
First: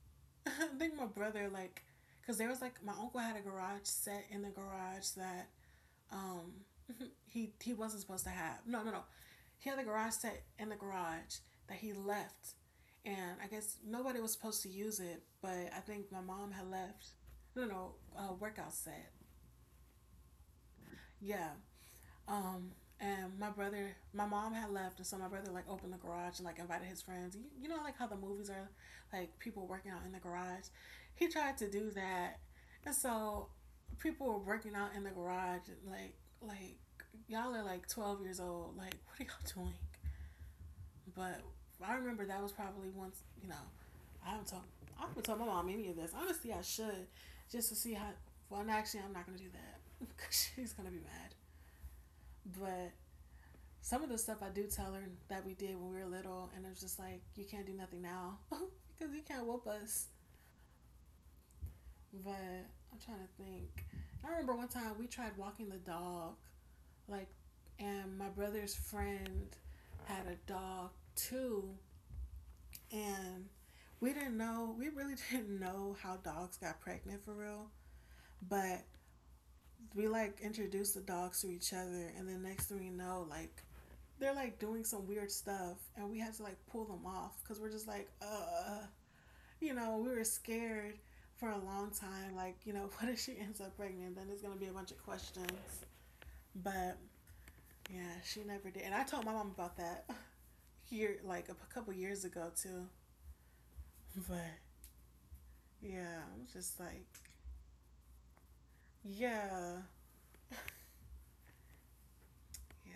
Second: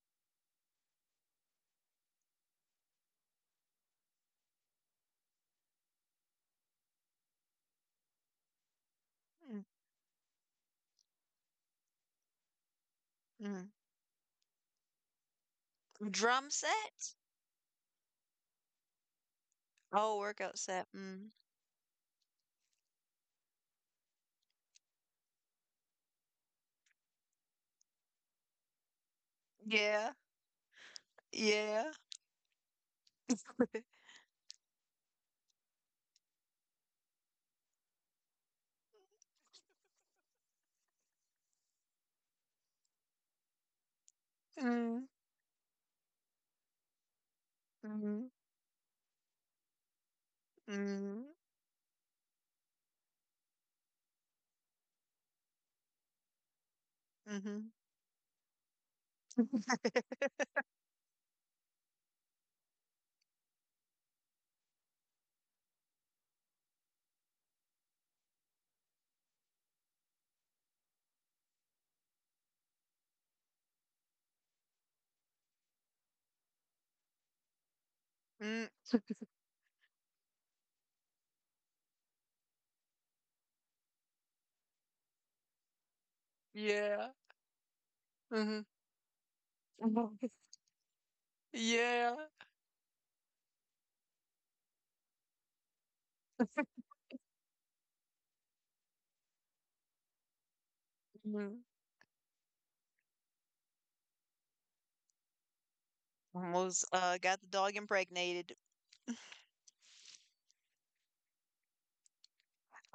I think my brother, like, because there was like, my uncle had a garage set in the garage that, um, he wasn't supposed to have. No, no, no.
mm,
He had the garage set in the garage that he left, and I
mm.
guess nobody was supposed to use it. But I think my
Drum
mom had left.
set?
No, no, workout set.
Oh, workout set. Mm.
Yeah, Um, and my brother, my mom had left, and so my brother like opened the garage and like invited his friends. Like how the movies are, like people working out in
Yeah,
the garage. He tried to do
yeah.
that, and so people were working out in the garage. Like, y'all are like 12 years old. Like, what are y'all doing? But I remember that was probably once. I haven't told I
Mm,
haven't told my mom any of this. Honestly, I should just to see how.
mm,
Well, no, actually, I'm not gonna do that because she's gonna be
mm.
mad. But some of the stuff I do tell her that we did when we were little, and it's just like you can't do
Mhm.
nothing now because you can't whoop us. But I'm trying to think. I remember one time we tried walking the dog, like, and my brother's friend had a dog too, and we didn't know. We really didn't know how dogs got pregnant for real,
Mm.
but we like introduced the dogs to each other, and then next thing we know, like they're like doing some weird stuff and we had to like pull them
Yeah.
off because we're just like
Mhm.
we were scared for a long
Yeah.
time, like, what if she ends up pregnant, then there's gonna be a bunch of questions. But yeah, she never did, and I told my mom about that year, like
Mhm.
a couple years ago too. But yeah, I'm just
Almost
like
got the dog impregnated.
yeah.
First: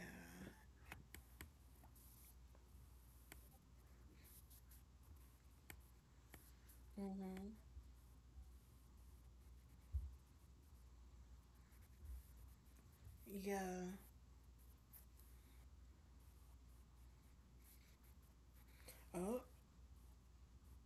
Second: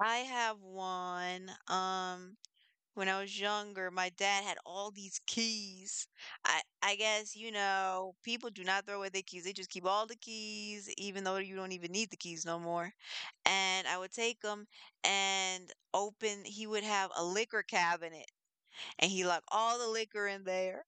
I have one. When I was younger, my dad had all these keys. I guess,
Mm-hmm.
people do not throw away their keys. They just keep all the keys, even though you don't even need the keys no more. And
Yeah.
I would take them and open, he would have a liquor cabinet and he
Oh.
locked all the liquor in there.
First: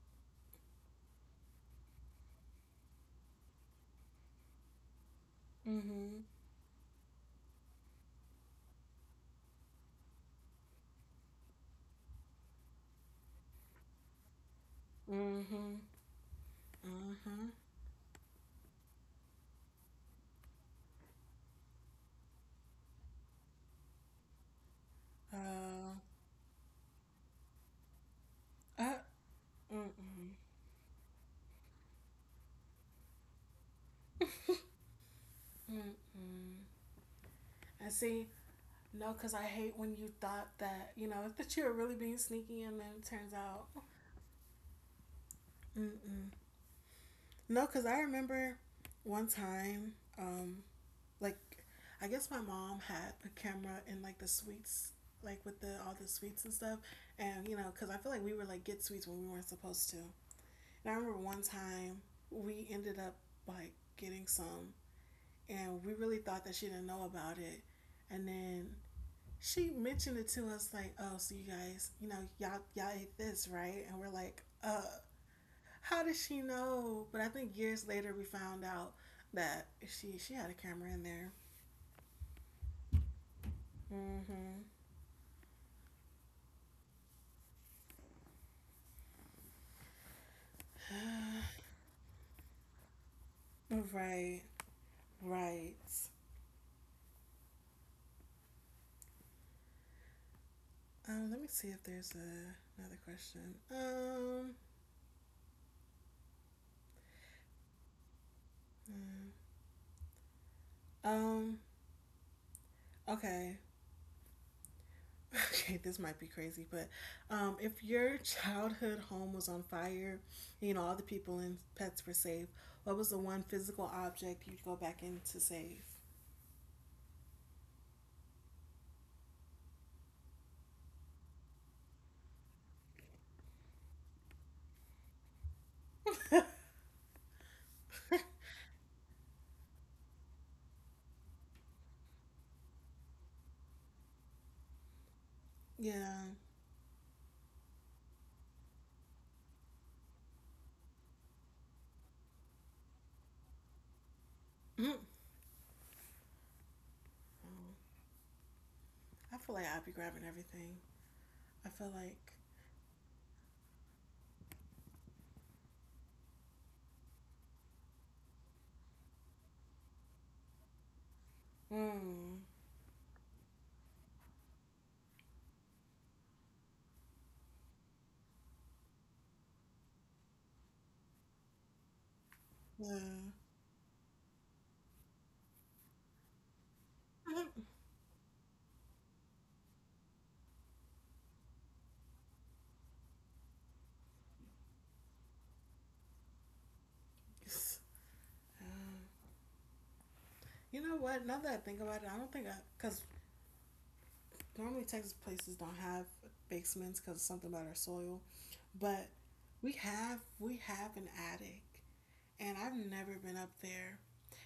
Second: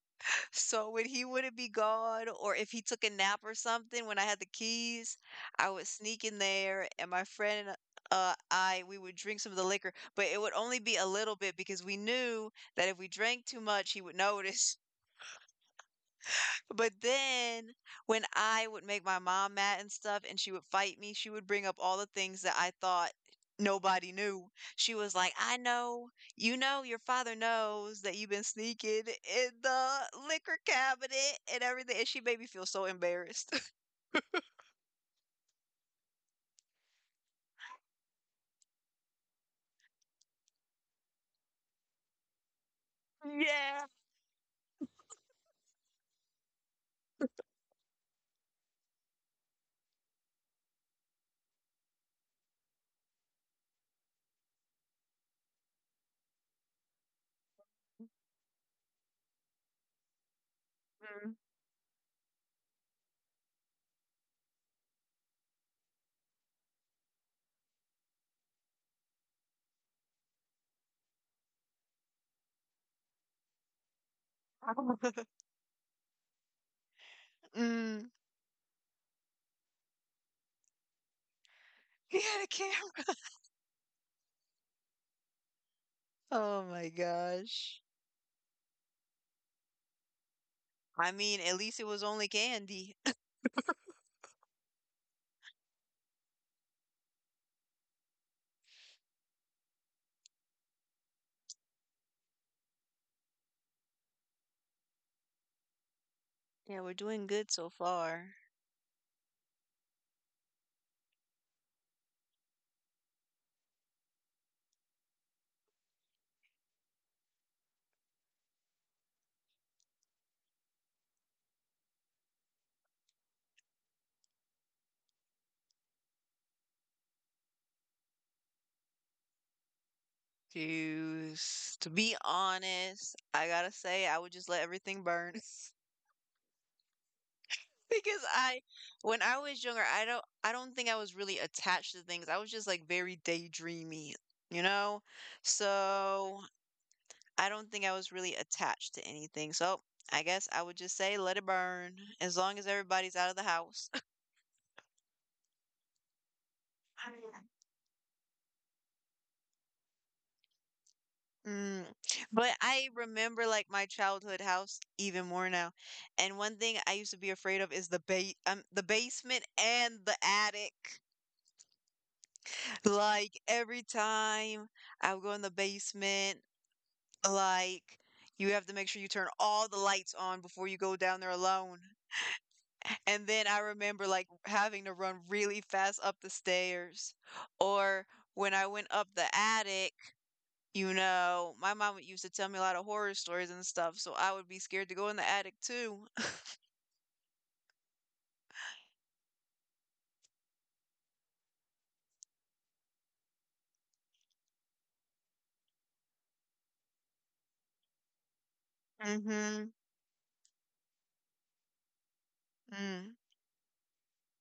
So when he wouldn't be gone, or if he took a nap or something, when I had the keys, I would sneak
Mm-hmm.
in there, and my friend and I, we would drink some of the liquor, but it would only be a little bit because we knew that if we drank too much, he would notice.
Mm-hmm.
But
Mm-hmm.
then when I would make my mom mad and stuff and she would fight me, she would bring up all the things that I thought nobody knew. She was like, I
uh,
know, your father knows that you've been
uh
sneaking in the
mm-mm.
liquor cabinet and everything. And she made me feel so embarrassed.
Mm-mm. And see, no, because I hate when you thought that, you know, that you were really being sneaky and then it turns out.
Yeah.
Mm-mm. No, because I remember one time, um, like, I guess my mom had a camera in, like, the sweets, like, with the all the sweets and stuff. And, you know, because I feel like we were, like, get sweets when we weren't supposed to. And I remember one time we ended up, like, getting some. And we really thought that she didn't know about it. And then she mentioned it to us like, oh, so you guys, you know, y'all ate this, right? And we're like, how does she know? But I think years
Mm.
later we found out that she had a camera in there.
He had a camera.
Mm-hmm.
Oh my gosh. I mean, at least it was only candy.
Right, right. Let me see if there's a, another question.
Yeah, we're doing good so far.
Mm, um, okay. Okay, this might be crazy, but if your childhood home was on fire, you know all the people and pets were safe. What was the one physical object you'd go back in to save?
To to be honest, I gotta say I would just let everything burn because, when I was younger, I don't think I was really attached to things. I was just like very daydreamy, you know?
Yeah,
So I don't think I was really attached to anything. So I guess I would just say let it burn as long as everybody's out of the house.
mm. I feel like I'd be grabbing everything. I feel
Mm.
like,
But I remember like my childhood house even more now. And one thing I used to be afraid of is the ba the basement and the attic.
mm,
Like every time I would go in the basement, like you have to make sure you turn all the lights on before you go down there alone.
yeah.
And
Mm.
then I remember like having to run really fast up the stairs. Or when I went up the attic, you know, my mom used to tell me a lot of horror stories and stuff, so I would be scared to go in the attic too.
Yes. Um, You know what? Now that I think about it, I don't think I, because normally Texas places don't have basements because something about our soil, but
Mm-hmm.
we have an attic, and I've never
Mm.
been up there.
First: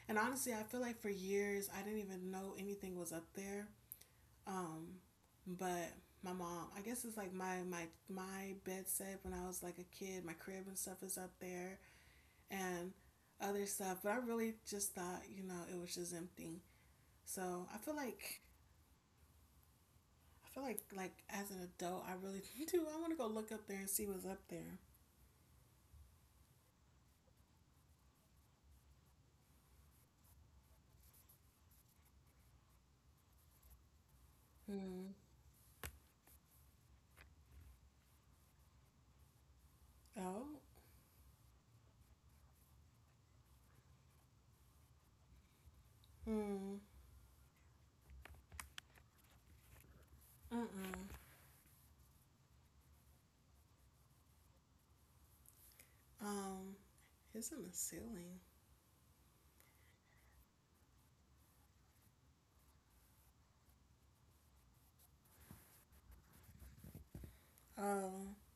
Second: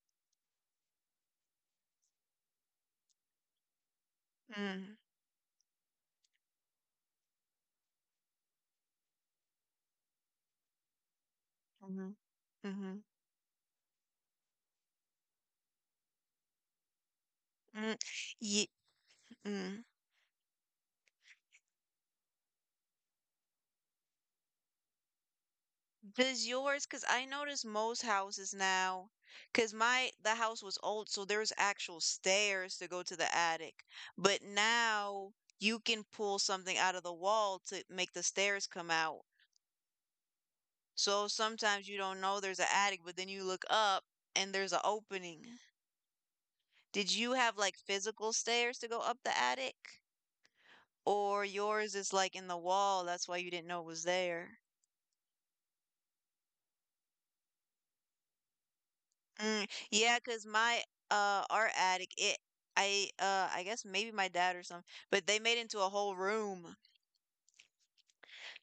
And honestly, I feel like for years I didn't even know anything was up there.
Mm.
Um, but my mom, I guess it's like my bed set when I was like a kid. My crib and stuff is up there,
Mm-hmm. Mm-hmm.
and other stuff. But I really just thought, you know, it was just empty. So
Mm. Ye mm.
I feel like as an adult, I really do. I want to go look up there and see what's up there.
Does yours, because I notice most houses now, because my the house was old, so there's actual stairs to go to the attic. But
Hmm.
now you can pull something out of the wall to make the stairs come out.
Oh.
So sometimes you don't know there's an attic, but then you look up and there's an opening.
Hmm. Mm.
Did you have like physical stairs to go up the attic? Or yours is like in the wall, that's why you didn't know it was there.
Mm. It's in the ceiling.
Mm, yeah, cause my art attic, it I guess maybe my dad or something, but they made into a whole room.
Oh,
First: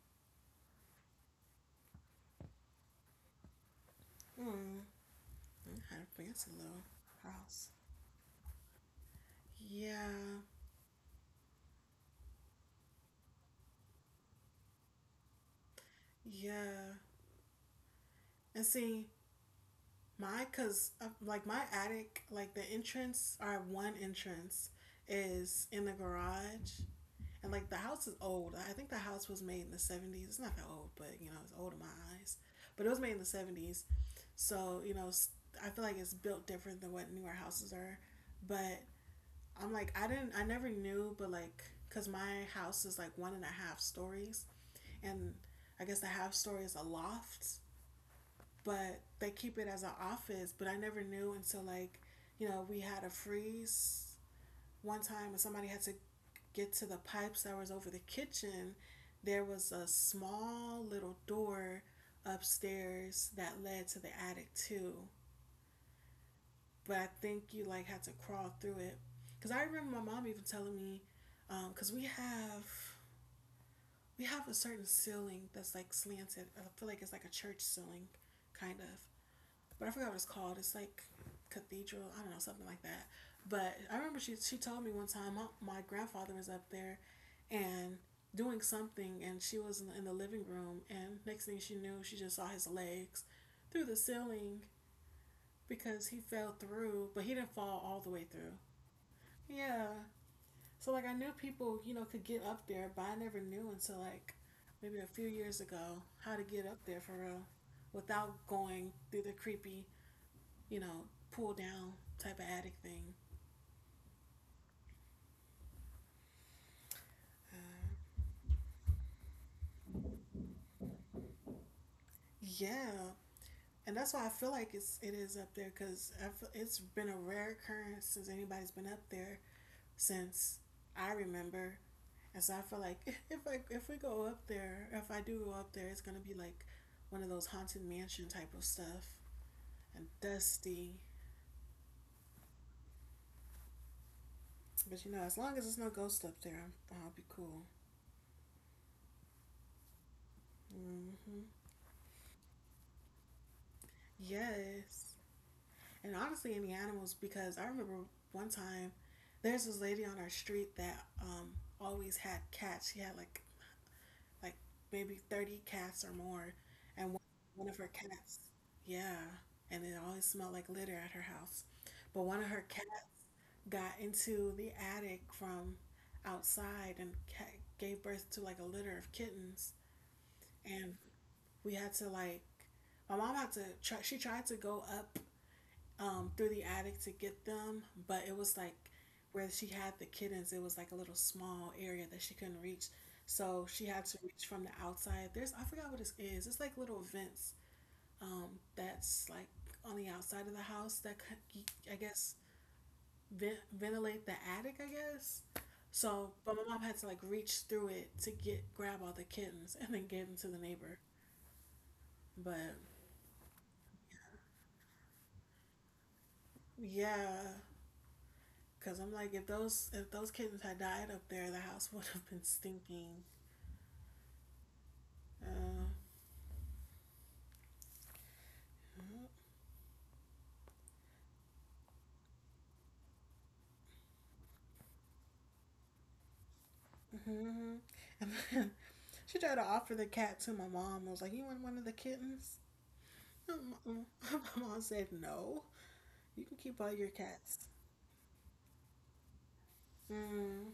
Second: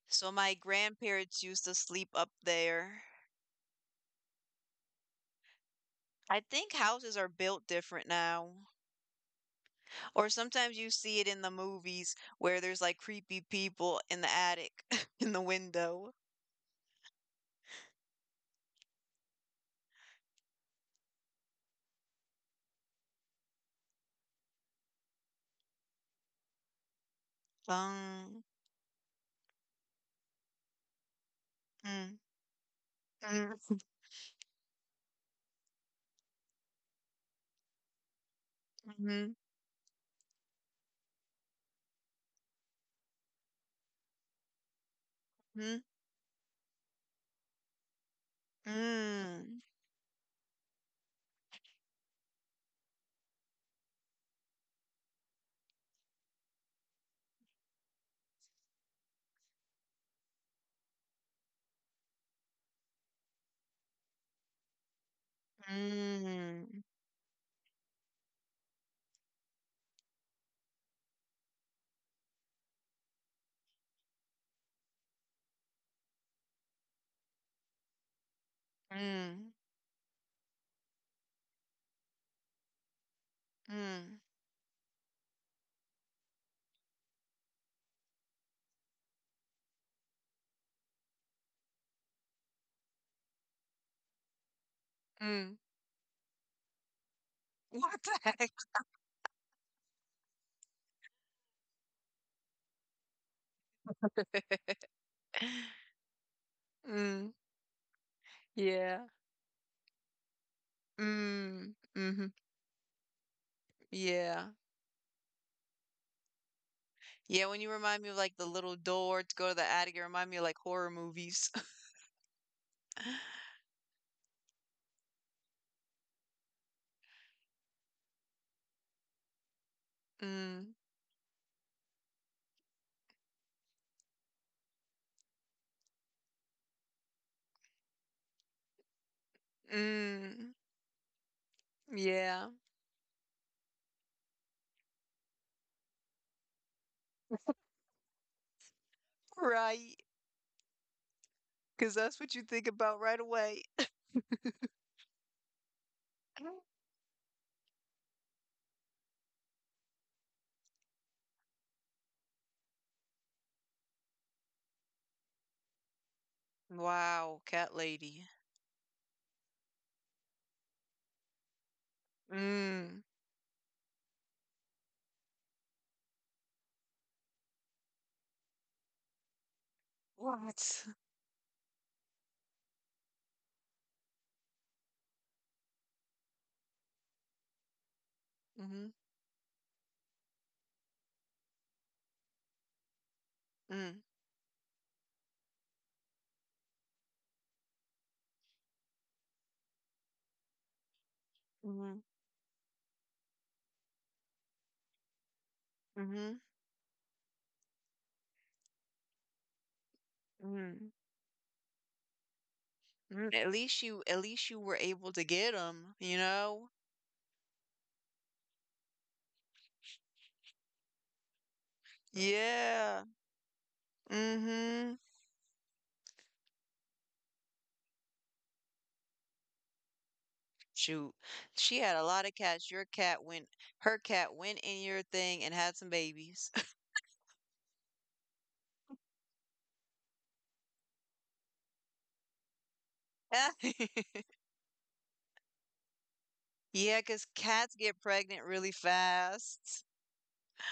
So my grandparents used to sleep up there.
hmm. I had a
I
fancy
think
little
houses are built
house.
different now.
Yeah,
Or sometimes you see it in the movies where there's like creepy people in the attic in the window.
yeah. And see, my, cause like my attic, like the entrance, our one entrance is in the garage. And like the house is
Um,
old. I think the house was made in the 70s. It's not that old, but you know, it's old in my
mm,
eyes. But it was made in the
mm,
70s. So, you know, I feel like it's built different than what newer houses are. But
mhm.
I'm like, I never knew, but like, cause my house is like one and a half stories, and
Mhm.
I guess the half story is a loft, but they keep
Mm,
it as an office. But I never knew until like, you know, we had a freeze one time, and somebody had to get to the pipes that was over the kitchen. There was a small little door upstairs that led to the attic too.
mm,
But I think you like had to crawl through it. Cause I remember my mom even telling me, because cause we have a certain ceiling that's like slanted. I feel like it's like a church ceiling, kind of.
mm,
But I forgot what it's called. It's like cathedral. I don't know, something like that. But I remember
mm,
she told me one time my grandfather was up there, and doing something, and she was in the living room, and next thing she knew, she just saw his legs through the ceiling
mm.
because he fell through, but he didn't fall all
What
the way
the
through.
heck?
Yeah. So like I knew people, you know, could get up there, but I never knew until like maybe a few years ago how to get up there for
Mm,
real without going
yeah.
through the creepy, you know, pull
Mm,
down type
mhm.
of attic thing.
Yeah. Yeah, when you remind
Uh,
me of like the little door to go to the attic, you remind me of like horror movies.
yeah. And that's why I feel like it is up there because it's been a rare occurrence since anybody's been up there since
Mm,
I remember, and so I feel like if we go up there, if I do go up there, it's gonna be like one of those haunted mansion type of stuff. And
mm,
dusty.
yeah.
But you know, as long as there's no ghost up there, I'll be cool.
Right.
Hmm.
Because that's what you think about right away.
Yes. And honestly, any animals, because I remember one time there's this lady on our street that always had cats. She had like maybe 30 cats or more. And one
Wow,
one of
cat
her
lady.
cats, yeah. And it always smelled like litter at her house. But one of her cats
Mm.
got into the attic from outside and gave birth to like a litter of kittens. And
What?
we had to like my mom had to try she tried to go up through the attic to get them, but it was like
Mm-hmm.
where she had the kittens it was like a little small area that she couldn't reach, so she had
Mm.
to reach from the outside. There's, I forgot what it is, it's like little vents, um that's like on the outside of the house that c- I
Mm-hmm.
guess ventilate the attic, I guess. So but my mom had to like reach through it to get grab all the kittens and then give them to the
Mm-hmm.
neighbor. But
Mm, at least you were able to get them, you know?
yeah, because I'm like, if those kittens had died up there, the house would have been
Yeah.
stinking.
Mm-hmm.
Uh, mhm.
Shoot. She had a lot of cats. Her cat went in your thing and had some babies.
And then she tried to offer the cat to my mom. I was like, you want one of the kittens? My mom said, no, you can keep all
Yeah,
your
'cause
cats.
cats get pregnant really fast.
Mm.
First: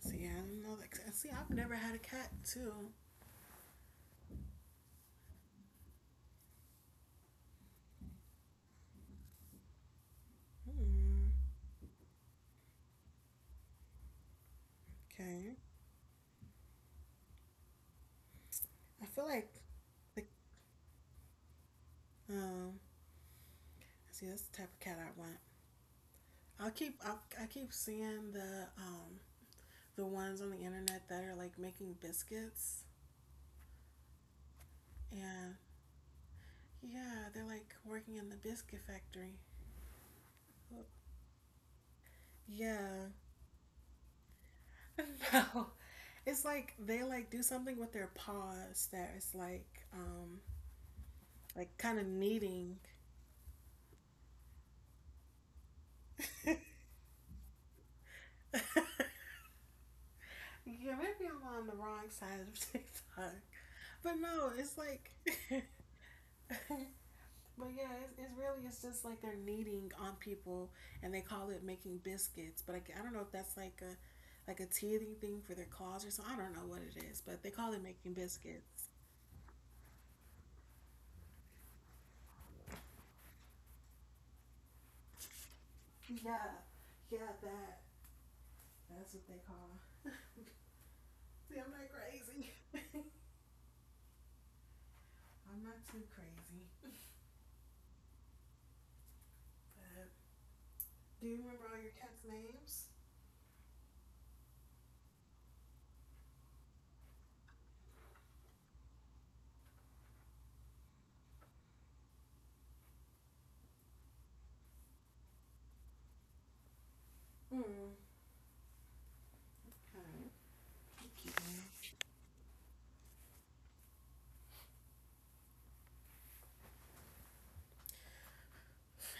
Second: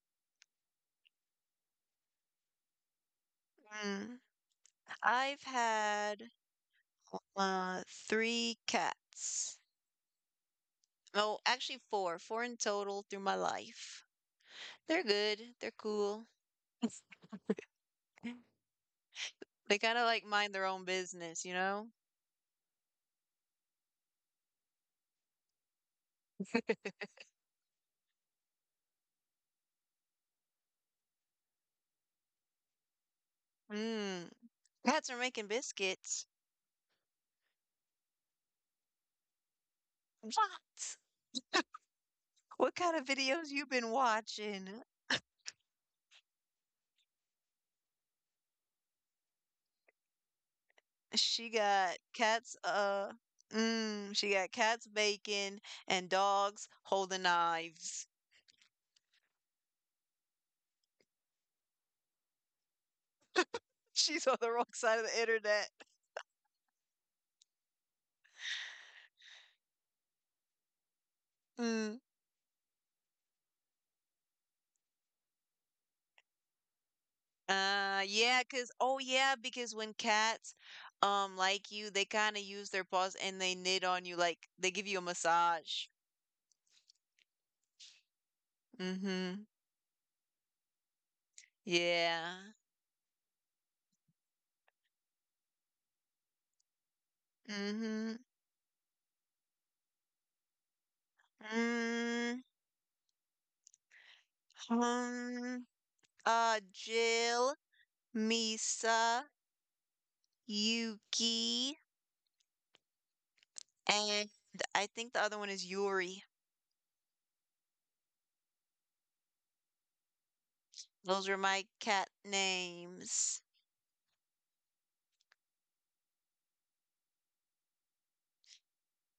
So yeah, I don't know. Like, see, I've never had a cat too.
Mm. I've had uh three cats.
Mm.
Oh, actually four in total through my life. They're good.
Okay,
They're cool.
I feel like
They kind of like
the
mind their own business, you know?
um. See, that's the type of cat I want. I keep seeing the ones on the internet that are like making biscuits.
Mm, cats are making
And
biscuits.
yeah, they're like working in the biscuit factory.
What? What kind of
Yeah.
videos you been watching?
No. It's like they like do something with their paws that is um
She
like
got
kind of
cats,
kneading.
uh, she got cats baking and
Yeah,
dogs holding knives.
maybe I'm on the wrong side of TikTok. But
She's on the
no,
wrong
it's
side of
like
the internet.
But yeah, it's really it's just like they're kneading on people, and they call it making
Mm.
biscuits. But I don't know if that's like a teething thing for their claws or something. I don't know what it is, but they call it making
Yeah,
biscuits.
oh, yeah, because when cats, like you, they kind of use their paws and they knit on you, like they give you a massage.
Yeah, yeah, that that's what they
Mm-hmm.
call. See, I'm not
Yeah.
crazy. I'm not too crazy.
Mm-hmm.
But do you remember all your cats'
Mm.
names?
Um, Jill, Misa, Yuki, and I think the other one is Yuri.
Mm. Alright.
Those
Keep
are my cat names.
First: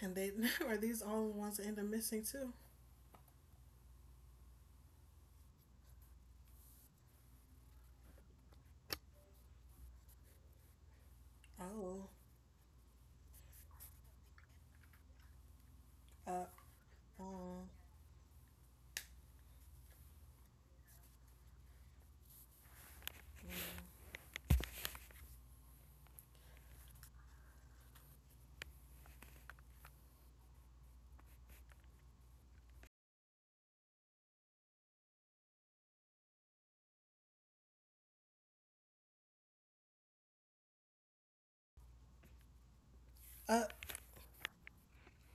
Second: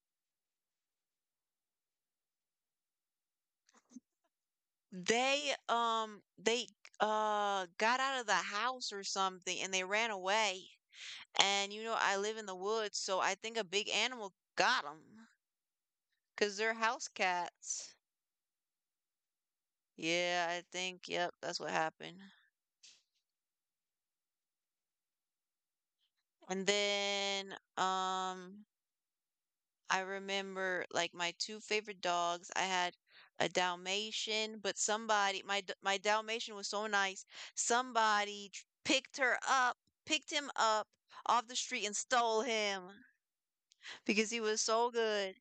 going. And they are these all the ones that end up missing too.
They got out of the house or something and they ran away. And
Oh,
I live in the woods, so I think a big animal got them
uh,
because they're house
um,
cats. Yeah, I think, yep, that's what happened. And then I remember like my two favorite dogs. I had a Dalmatian, but my Dalmatian was so nice. Somebody picked him up off the street and stole him
uh,
because he was so good.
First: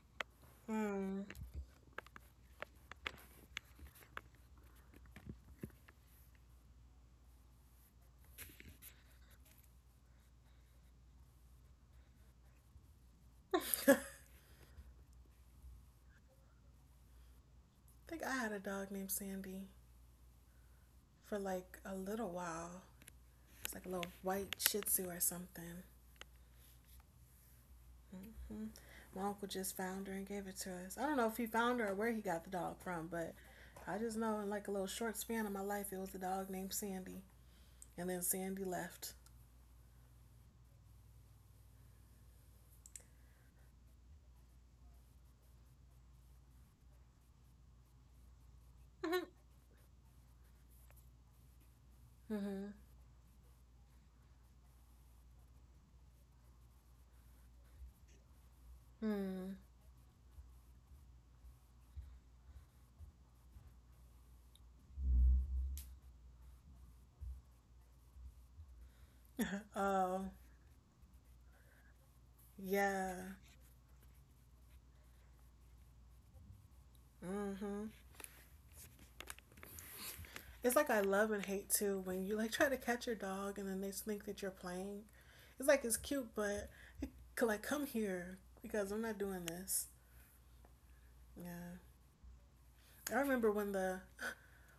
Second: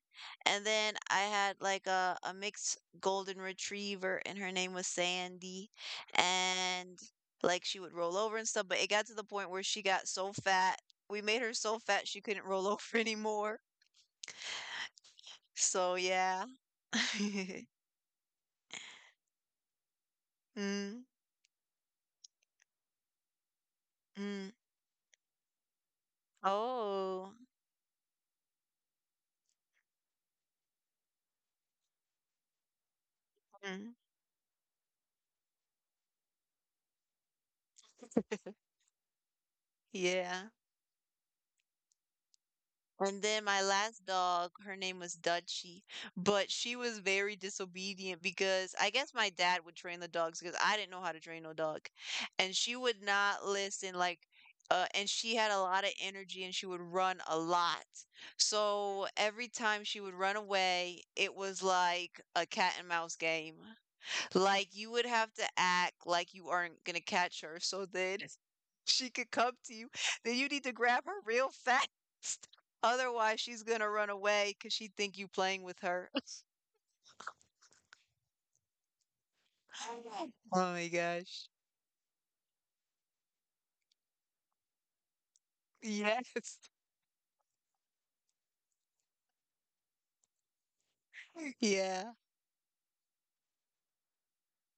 And then I
hmm.
had like a mixed golden retriever and her name was Sandy, and like she would roll over and stuff, but it got to the point where she got so fat. We made her so fat she couldn't roll over anymore. So, yeah.
I think I had a dog named Sandy
Mm,
for like a little while. It's like a little
mm.
white Shih Tzu or something.
Oh,
Hmm. My uncle just found her and gave it to us. I don't know if he found her or where he got the dog from, but
mm,
I just know in like a little short span of my life, it was a dog named Sandy, and then Sandy left.
yeah. And then my last dog, her name was Dutchie, but she was very disobedient because I guess my dad would train the dogs because I didn't know how to train no dog. And
Mm-hmm.
she would not listen, like, and she had a lot of energy and she would run a lot. So every
Hmm.
time she would run away, it was like a cat and mouse game. Like, you would have to act like you aren't gonna catch her, so then she could come to you.
Oh
Then you need to grab her real fast.
yeah.
Otherwise, she's gonna run away because she think you playing with her.
Mm-hmm.
Oh
It's
my
like I love and
gosh.
hate too when you like try to catch your dog and then they think that you're playing. It's like it's cute,
Yes.
but it could like come here because I'm not doing this. Yeah,
Yeah.
I remember when the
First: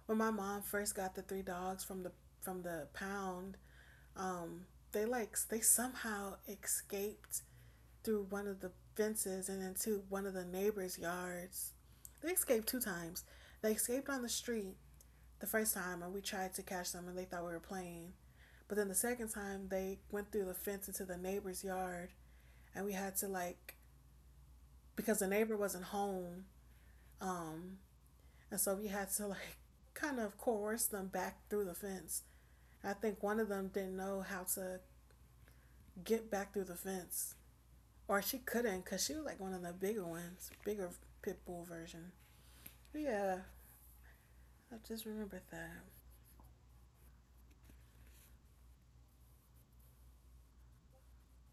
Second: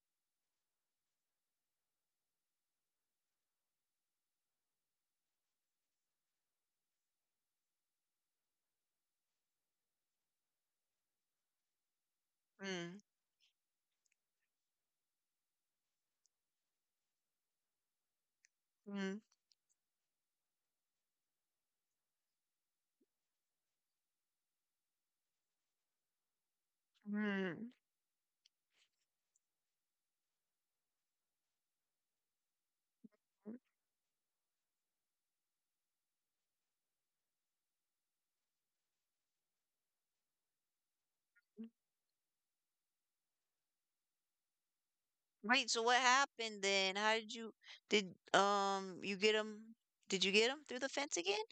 when my mom first got the three dogs from the pound. Um, they like they somehow escaped through one of the fences and into one of the neighbors' yards. They escaped two
Mm,
times. They escaped on the street the first time, and we tried to catch them, and they thought we were playing. But then the
mm,
second time they went through the fence into the neighbor's yard and we had to because the neighbor wasn't home,
mm.
um, and so we had to like kind of coerce them back through the fence. I think one of them didn't know how to get back through the fence, or she couldn't because she was like one of the bigger ones, bigger pit bull version. But yeah, I just remembered
Wait,
that.
so what happened then? How did you get him? Did you get him through the fence again?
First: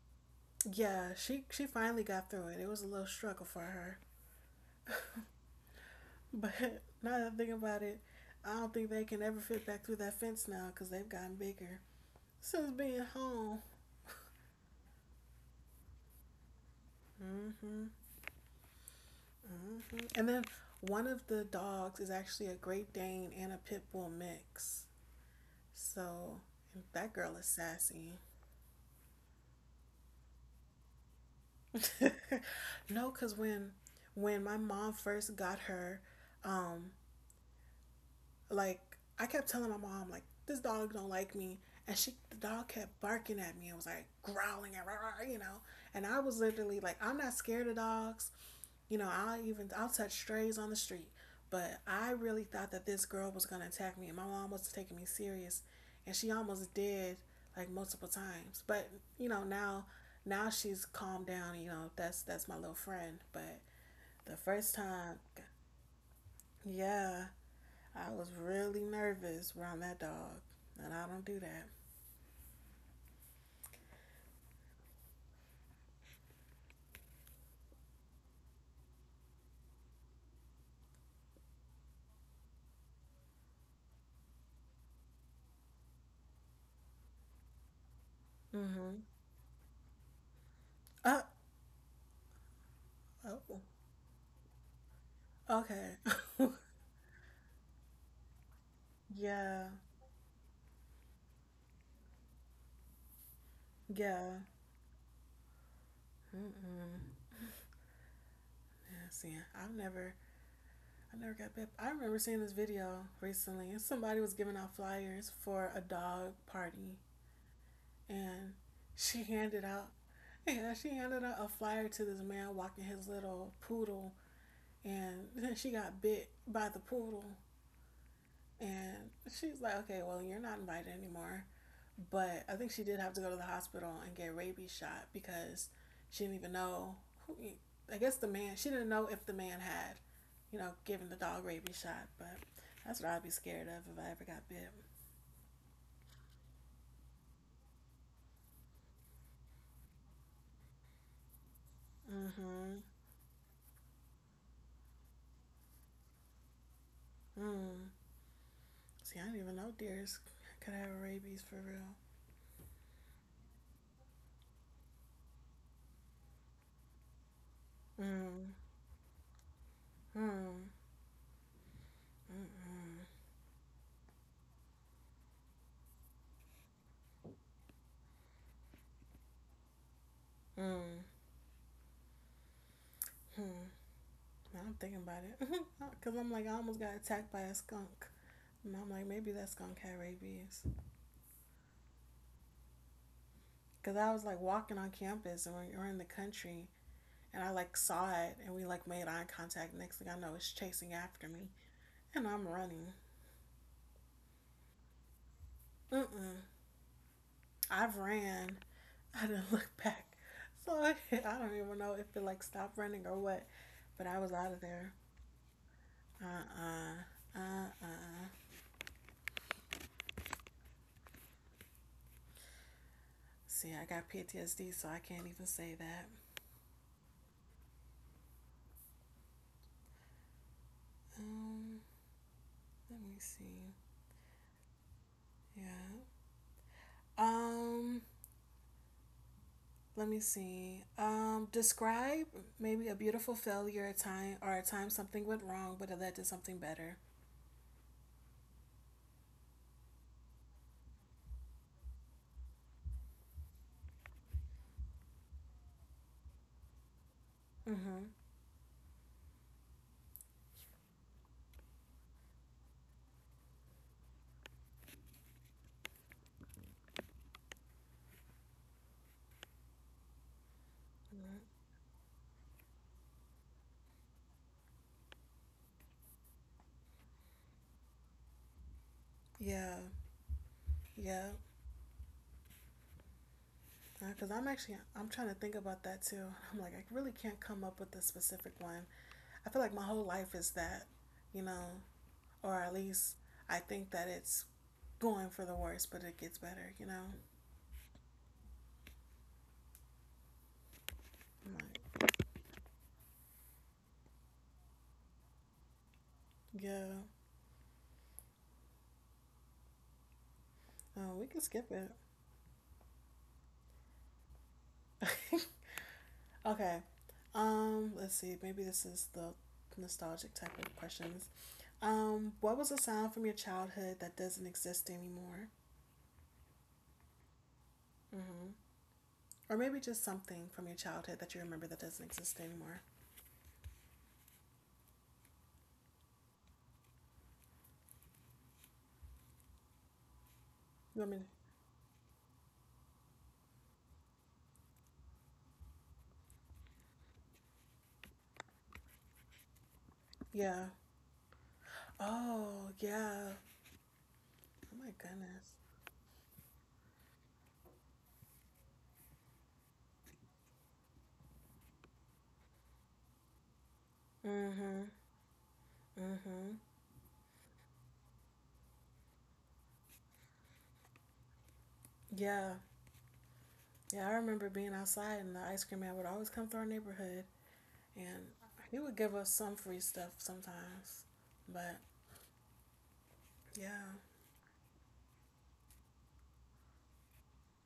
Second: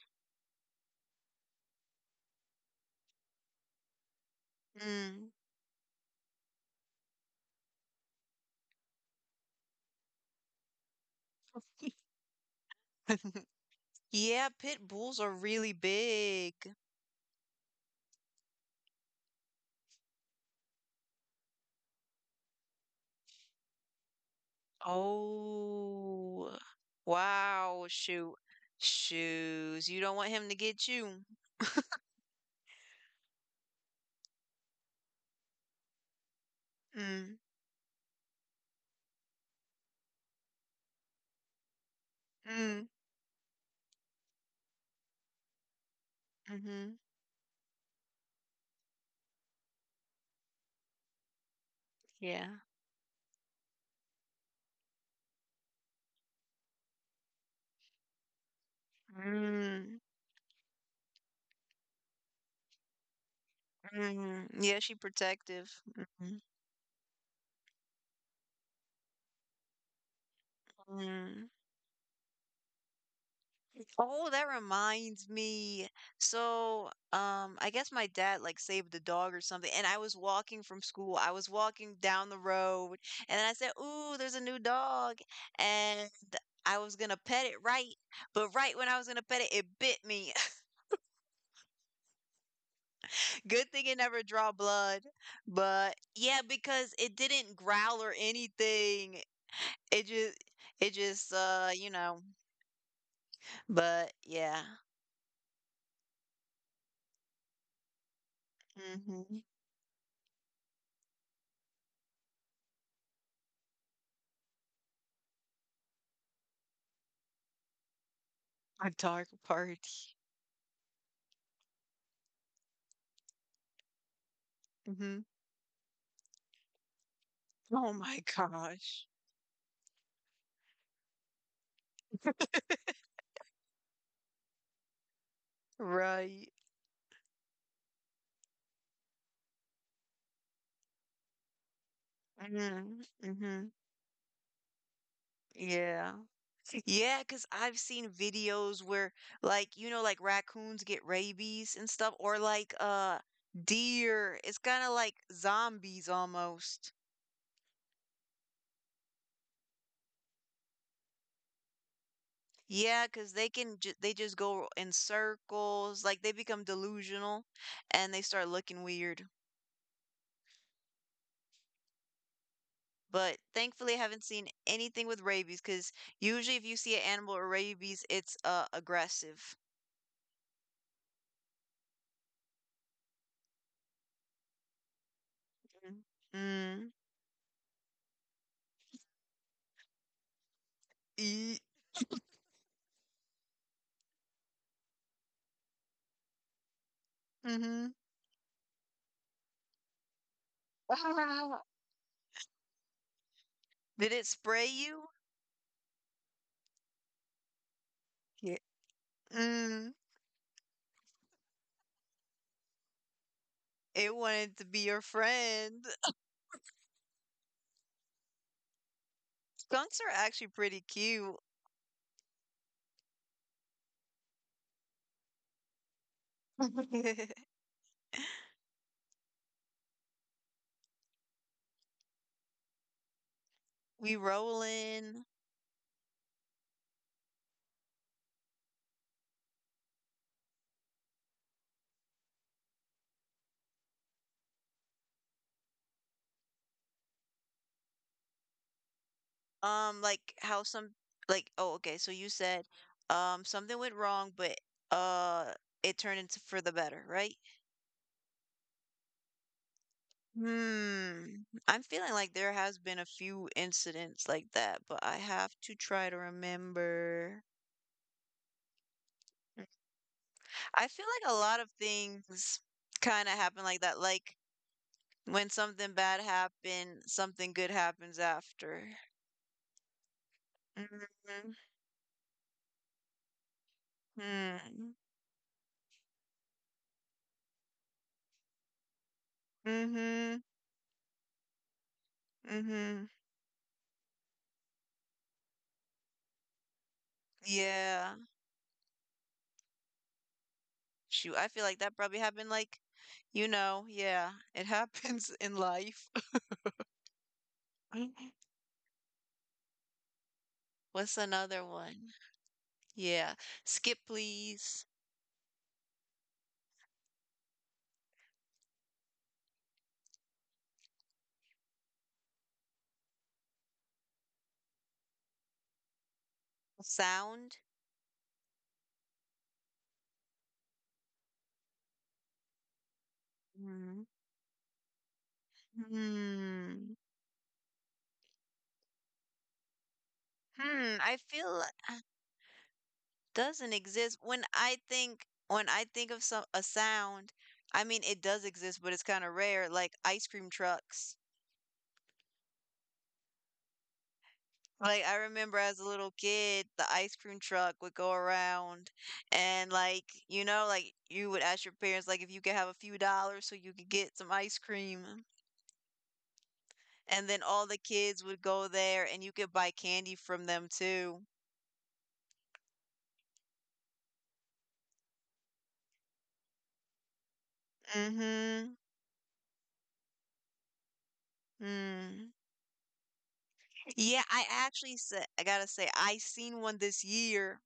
Yeah, she finally got through it. It was a little struggle for her. But now that I think about it, I don't think they can ever fit back through that fence now because they've gotten bigger since being
Mm.
home.
Yeah, pit bulls are really big.
Mm-hmm, mm-hmm. And then one of the dogs is actually a Great Dane and a Pit Bull mix. So
Oh,
that girl is
wow,
sassy.
shoot. Shoes. You don't want him to get you.
No, because when my mom first got her, um,
Mm,
like I kept telling my mom like this dog don't like me, and she the dog
mm,
kept barking at me. It was like growling at, rah, you know. And I was literally like,
mm-hmm.
I'm not scared of dogs. You know, I'll touch strays on the street, but I really
Yeah.
thought that this girl was gonna attack me, and my mom was taking me serious, and she almost did like multiple times. But you know
Mm,
now she's calmed down. You know that's my little friend, but the
mm.
first
Yeah, she
time,
protective. Mm-hmm.
yeah. I was really nervous around that dog, and I don't do
Mm.
that.
Oh, that reminds me. So, I guess my dad like saved the dog or something, and I was walking from school. I was walking down the road, and I said, "Ooh, there's a new dog," and I was gonna pet it right, but right when
Mm-hmm.
I was gonna pet it, it bit me.
Uh, oh,
Good thing it never draw blood,
okay.
but yeah, because it didn't growl or anything.
Yeah,
It just, it just, uh. But
yeah.
yeah,
Mm-mm. Yeah, see,
hmm.
I never got bit. I remember seeing this video recently, and somebody was giving out flyers for a dog party, and
A
she
dark
handed
party.
out, yeah, she handed out a flyer to this man walking his little poodle,
Hmm.
and then she got bit by the poodle,
Oh my gosh.
and she's like, okay, well, you're not invited anymore. But I think she did have to go to the hospital and get rabies shot because she didn't
Right.
even know who. I guess the man. She didn't know if the man had, you know, given the dog rabies shot. But that's
Mhm,
what I'd be scared
mhm.
of if I ever got bit.
Yeah. Yeah, because 'cause I've seen videos where like, you know, like raccoons get rabies and stuff or like
Mm-hmm.
deer. It's kind of like zombies almost.
Mm. See, I didn't even know deers could have rabies for real.
Yeah, because they can ju they just go in circles, like they become delusional and they start
Mm.
looking weird.
Mm. Mhm.
But thankfully, I haven't seen anything with rabies. Because usually if you see an animal with rabies, it's aggressive.
Mm. Mm. Now I'm thinking about it because I'm
Mm,
like I almost
mm,
got attacked by a skunk. And I'm like maybe that skunk had rabies.
ee,
Cause I was like walking on campus and we were in the country, and I like
mhm.
saw it, and we like made eye contact. Next thing I know, it's chasing after me,
Ah,
and I'm running.
did it spray you?
Mm mm. I've
Yeah.
ran. I didn't look
Mm,
back, so I don't even know if it like stopped running or what. But
it
I was out
wanted
of
to be
there.
your friend.
Uh uh-uh. Uh.
Skunks are actually pretty cute.
See, I got PTSD, so I can't even say that. Um, let me see.
We rolling.
Yeah. Um, let me see. Describe maybe a beautiful failure a time or a time something went wrong, but it led to something better.
Like how some like oh okay, so you said something went wrong, but uh it turned into for the better, right?
Mm-hmm.
Hmm. I'm feeling like there has been a few incidents like that, but I have to try to remember. I feel like a lot of things kind of happen like that. Like when something bad happened, something good happens after.
Yeah, yeah.
Mm-hmm.
Because I'm trying to think about that too. I'm like I really can't come up with a specific one. I feel like my whole life
Mm-hmm.
is that, you know, or at
Mm-hmm.
least I think that it's going for the worst, but it gets better, you know.
Yeah. Shoot, I
I'm like,
feel like that probably happened like, you know, yeah, it happens in life.
yeah. Oh,
What's
we can
another
skip
one? Yeah. Skip, please.
it. Okay. Let's see. Maybe this is the nostalgic type of questions. What was a sound from your childhood that doesn't exist anymore?
Sound.
Hmm. Or maybe just something from your childhood that you remember that doesn't exist anymore.
Mm-hmm. Hmm. Hmm.
You want
I
me to-
feel. Doesn't exist when I think of some a sound, I mean it does exist, but it's kind of rare, like ice cream
yeah.
trucks.
Oh, yeah. Oh my
Like I
goodness.
remember as a little kid, the ice cream truck would go around and like, you know, like you would ask your parents like if you could have a few dollars so you could get some ice
Mhm.
cream.
Mhm.
And then all the kids would go there and you could buy candy from them too.
Yeah. Yeah, I remember being outside and the ice cream man would always come through our neighborhood and
Mm-hmm.
he would give us some free stuff sometimes. But
Mm.
yeah.
Yeah, I actually said, I gotta say, I seen one this year.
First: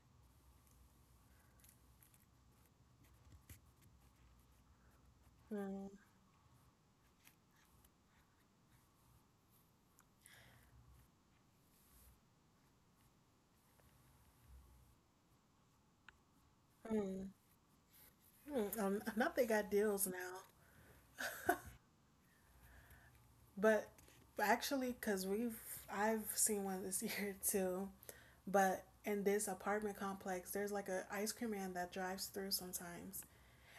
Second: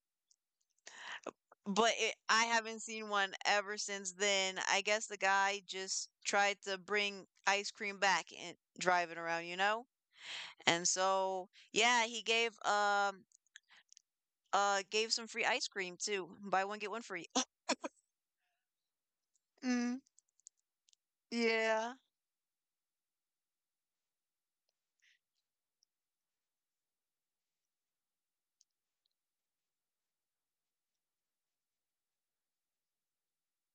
But it, I haven't seen one ever since then. I guess the guy
Mm-hmm.
just tried to bring ice cream back and driving around, you know? And so, yeah, he gave gave some free ice cream too. Buy one get one free.
Mm, not they got
Mm,
deals now,
yeah.
but actually, because we've I've seen one this year too, but in this apartment complex, there's like a ice cream man that drives through sometimes,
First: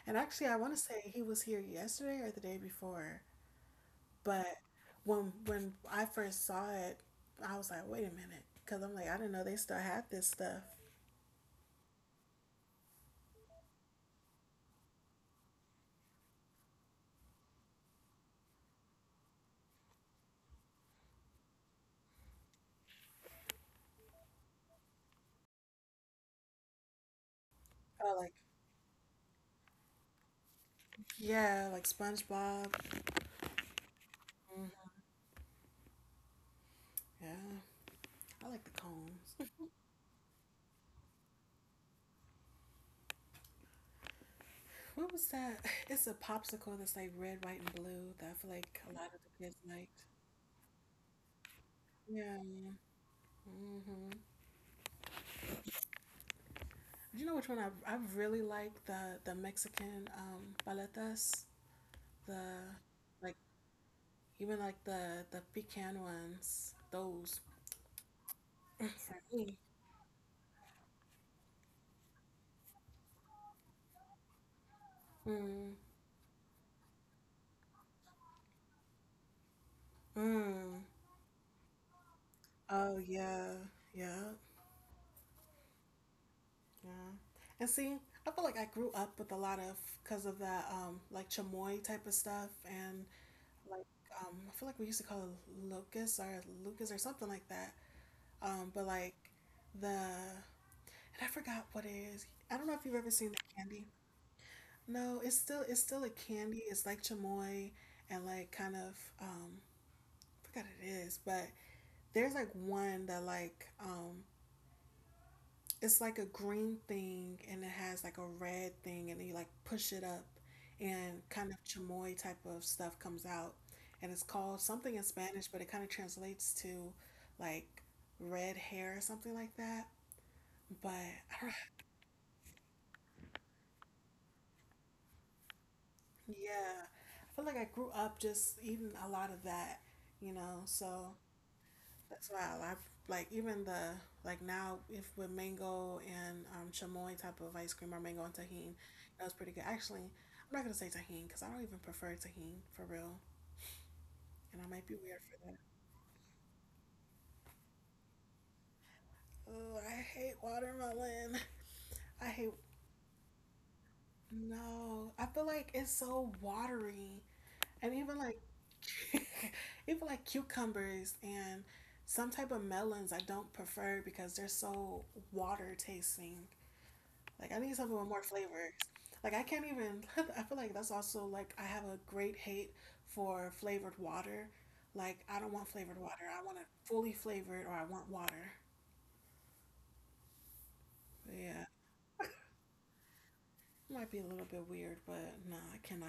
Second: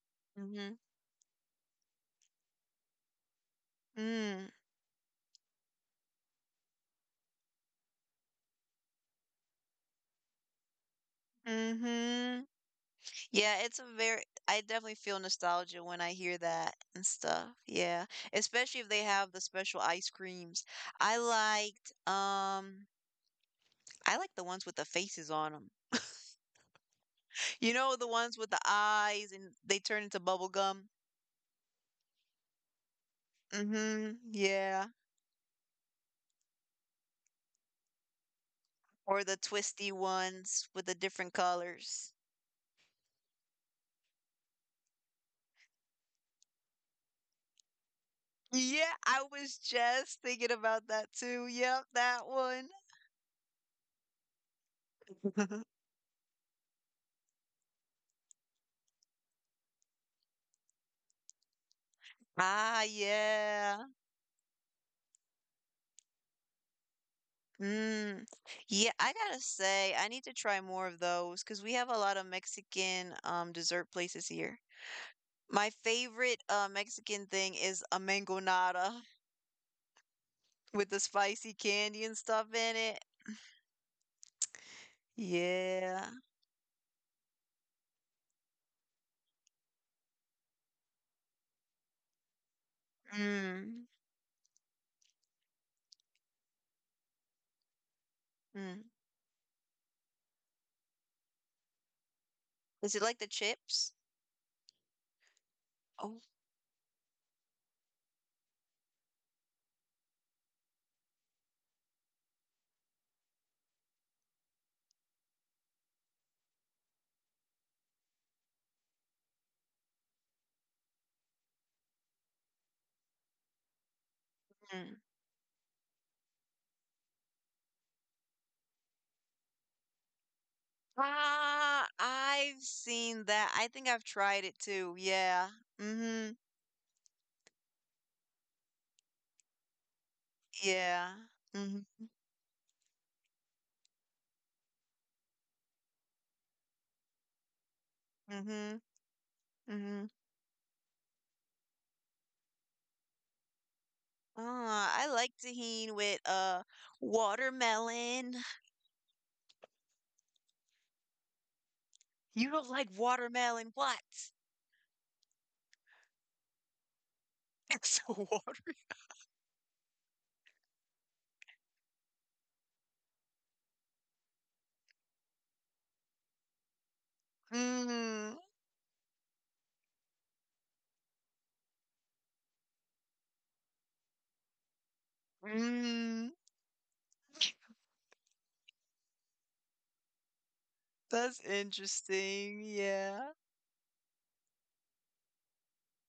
and actually, I want to
Mhm.
say he was here yesterday or the day before, but
Mm.
when I first saw it, I was like, wait a minute, because I'm like, I didn't know they still had this stuff.
Mhm. Yeah, it's a very I definitely feel nostalgia when I hear that and stuff. Yeah. Especially if they have the special ice creams. I liked um I like the ones with the faces on them. You know, the
Oh, like
ones with the eyes and they turn into bubble gum.
yeah, like SpongeBob.
Mm-hmm. Yeah.
Yeah, I like the
Or
cones.
the twisty ones with the different colors.
What was that? It's a popsicle that's like red, white, and blue that I feel like
Yeah,
a lot of
I
the
was
kids liked.
just thinking about that too. Yep, that
Yeah.
one.
Mm-hmm. You know which one I really like the Mexican paletas, the
Ah,
like
yeah.
even like the pecan ones, those.
Mm. Yeah, I
For
gotta
me.
say, I need to try more of those because we have a lot of Mexican dessert places here. My
Mm.
favorite Mexican thing is a mangonada.
Mm.
With the spicy candy and stuff in
Oh
it.
yeah, yeah,
Yeah.
yeah. And see, I feel like I grew up with a lot of because of that like chamoy type of stuff and like
Mm.
I feel like we used to call it locust or lucas or something like that.
Mm.
But like the and I forgot what it is. I don't know if
Is
you've
it
ever
like the
seen the candy.
chips?
No, it's still a
Oh.
candy. It's like chamoy and like kind of I forgot what it is, but there's like one that it's like a green thing and it has like a red thing and then you like push it up and kind of chamoy type of stuff comes out and it's called something
Mm.
in Spanish but it kind of translates to like red hair or something like that but I don't,
Ah, I've seen that. I think I've tried it too. Yeah. Mm-hmm.
yeah I feel like I grew up just eating a lot of that you know so
Yeah. Mm-hmm.
that's wild. I've like even the like now if with mango and chamoy type of ice cream or mango and tahine,
Mm-hmm.
that was pretty good. Actually,
Mm-hmm.
I'm not gonna say tahine because I don't even prefer tahine for real, and I might
Ah,
be
I
weird
like
for that.
tahine with watermelon.
Oh, I hate watermelon. I
You
hate
don't like watermelon. What?
no. I feel like it's so watery, and
It's a
even like
water.
even like cucumbers and some type of melons I don't prefer because they're so water tasting. Like I need something with more
Mm.
flavors. Like I can't even. I feel like that's also like I have a great hate for flavored water. Like I don't want flavored water.
Mm.
I want it fully flavored, or I want water. But
That's
yeah,
interesting. Yeah.
it might be a little bit weird, but no, I cannot.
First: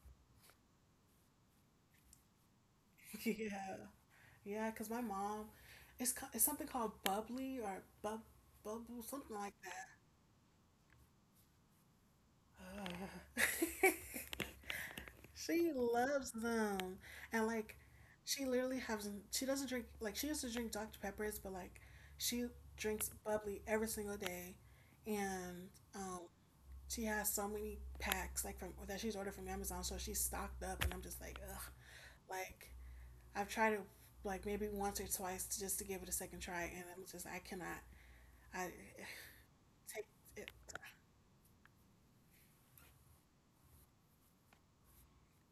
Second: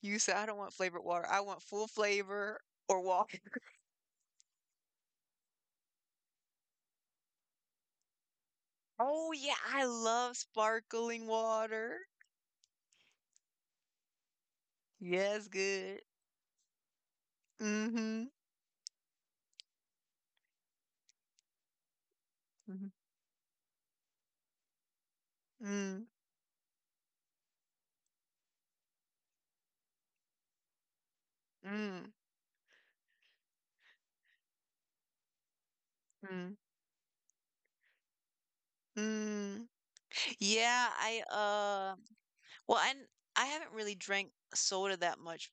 You said, I don't want flavored water. I want full flavor or water.
Yeah, yeah, because my mom, it's something called bubbly or bubble
Oh,
something like
yeah. I love sparkling water.
that. Ugh.
Yes,
She
good.
loves them. And like
Mm-hmm.
she literally hasn't she doesn't drink like she used to drink Dr. Peppers, but like she
Mhm.
drinks bubbly every single day and
Mm,
um she has so many packs like from that she's ordered from Amazon, so she's stocked up and I'm just like, ugh.
mm,
Like I've tried it like maybe once or twice to, just to give it a second
mm,
try and I'm just I cannot I
mm.
take it.
Yeah, I well I n- I haven't really drank soda that much,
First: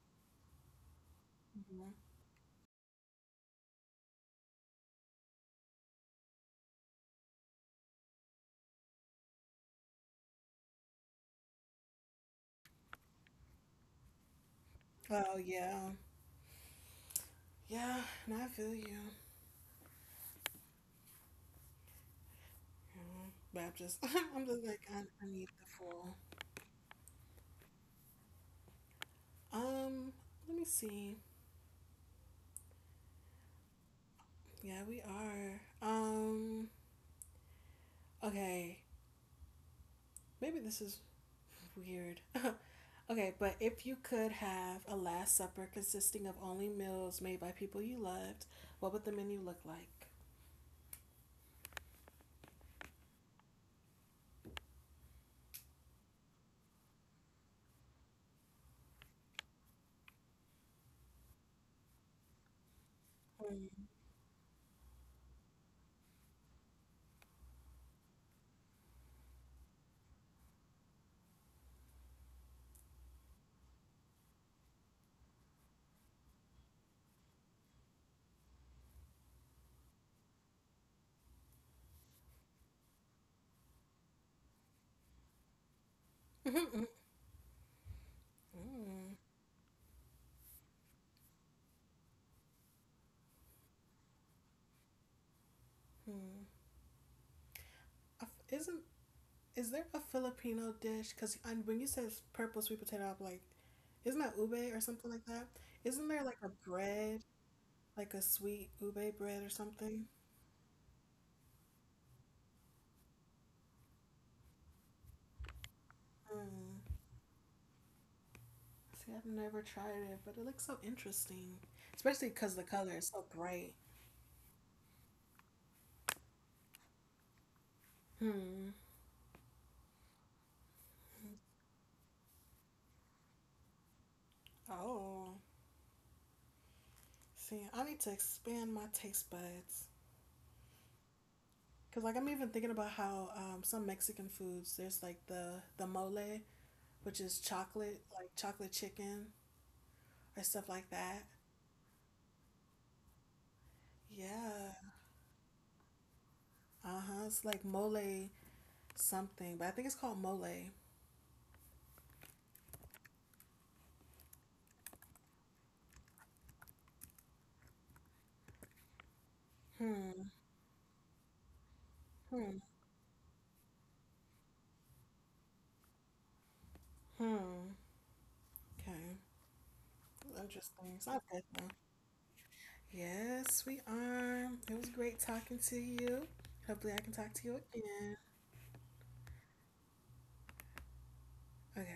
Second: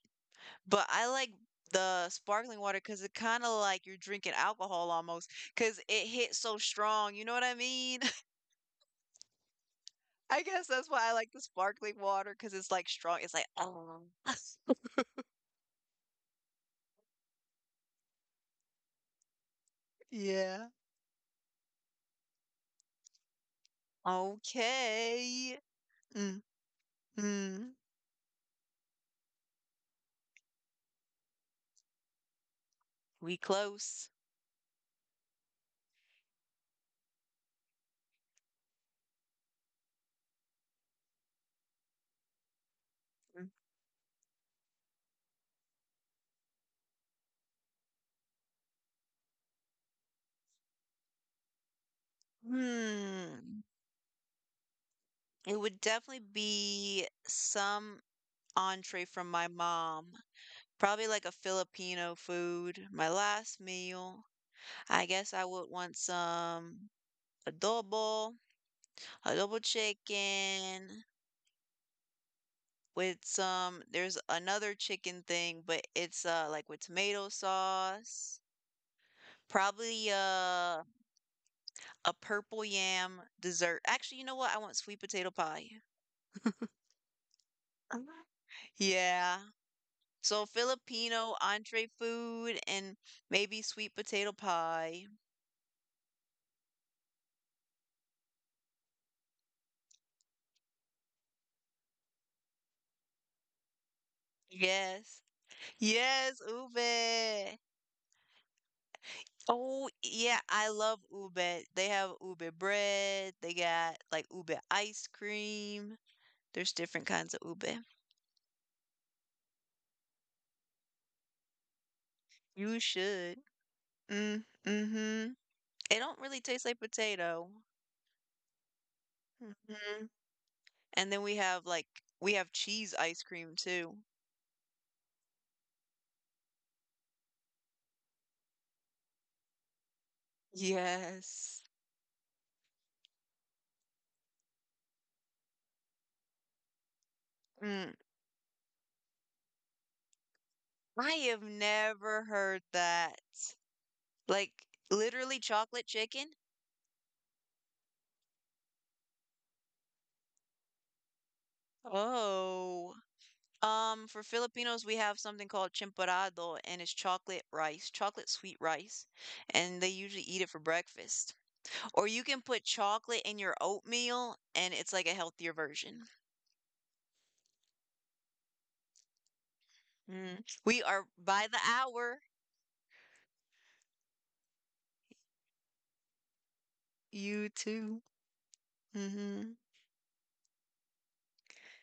but I like
Mhm.
the sparkling water because it kind of like you're drinking alcohol almost because it hits so strong. You know what I mean? I guess that's why I like the sparkling water because it's like strong. It's like oh.
Oh yeah. Yeah, no, I feel you.
Yeah.
Mhm. But I'm just like, I need
Okay.
the full.
Mhm.
Um, let me see.
We close.
Yeah, we are. Okay. Maybe this is weird. Okay, but if you could have a last supper consisting of only meals made by people you loved, what would the menu look like?
Hmm. It would definitely be some entree from my mom. Probably like a Filipino food. My last meal. I guess I would want some adobo, adobo chicken with some there's another chicken thing, but it's like with tomato sauce. Probably a purple yam dessert. Actually, you know what? I want sweet potato pie.
Mm. Mm.
Yeah. So Filipino entree food and maybe sweet potato pie.
Mm. Isn't is there a Filipino dish? Because when you said purple sweet potato, I'm like, isn't that ube or something
Yes.
like that? Isn't there like
Yes,
a bread?
ube.
Like a sweet ube bread or
Oh,
something.
yeah, I love ube. They have ube bread. They got like ube ice cream. There's
Mm.
different kinds of ube.
See, I've never tried it, but it looks so interesting, especially because the
You
color is so
should.
bright.
Mm, mm-hmm. It don't really taste like potato.
Hmm.
Hmm. And then we have, like we have cheese ice cream too.
Oh, see, I need to expand my taste buds.
Yes.
Cause like I'm even thinking about how some Mexican foods, there's like the mole, which is
Mm,
chocolate, like chocolate chicken or stuff like
I
that.
have never heard that. Like
Yeah.
literally chocolate chicken?
Uh huh. It's like mole something, but I think it's called mole.
Oh. For Filipinos, we have something called chimparado, and it's chocolate rice, chocolate sweet rice, and they usually
Hmm.
eat it for breakfast. Or you can put
Hmm.
chocolate in your oatmeal, and it's like a healthier version.
Hmm. Okay.
Mm. We are
Interesting. So I've
by
got
the
them.
hour.
Yes, we are. It was great talking to you. Hopefully, I can talk
You
to you
too.
again.
Hmm.
Okay.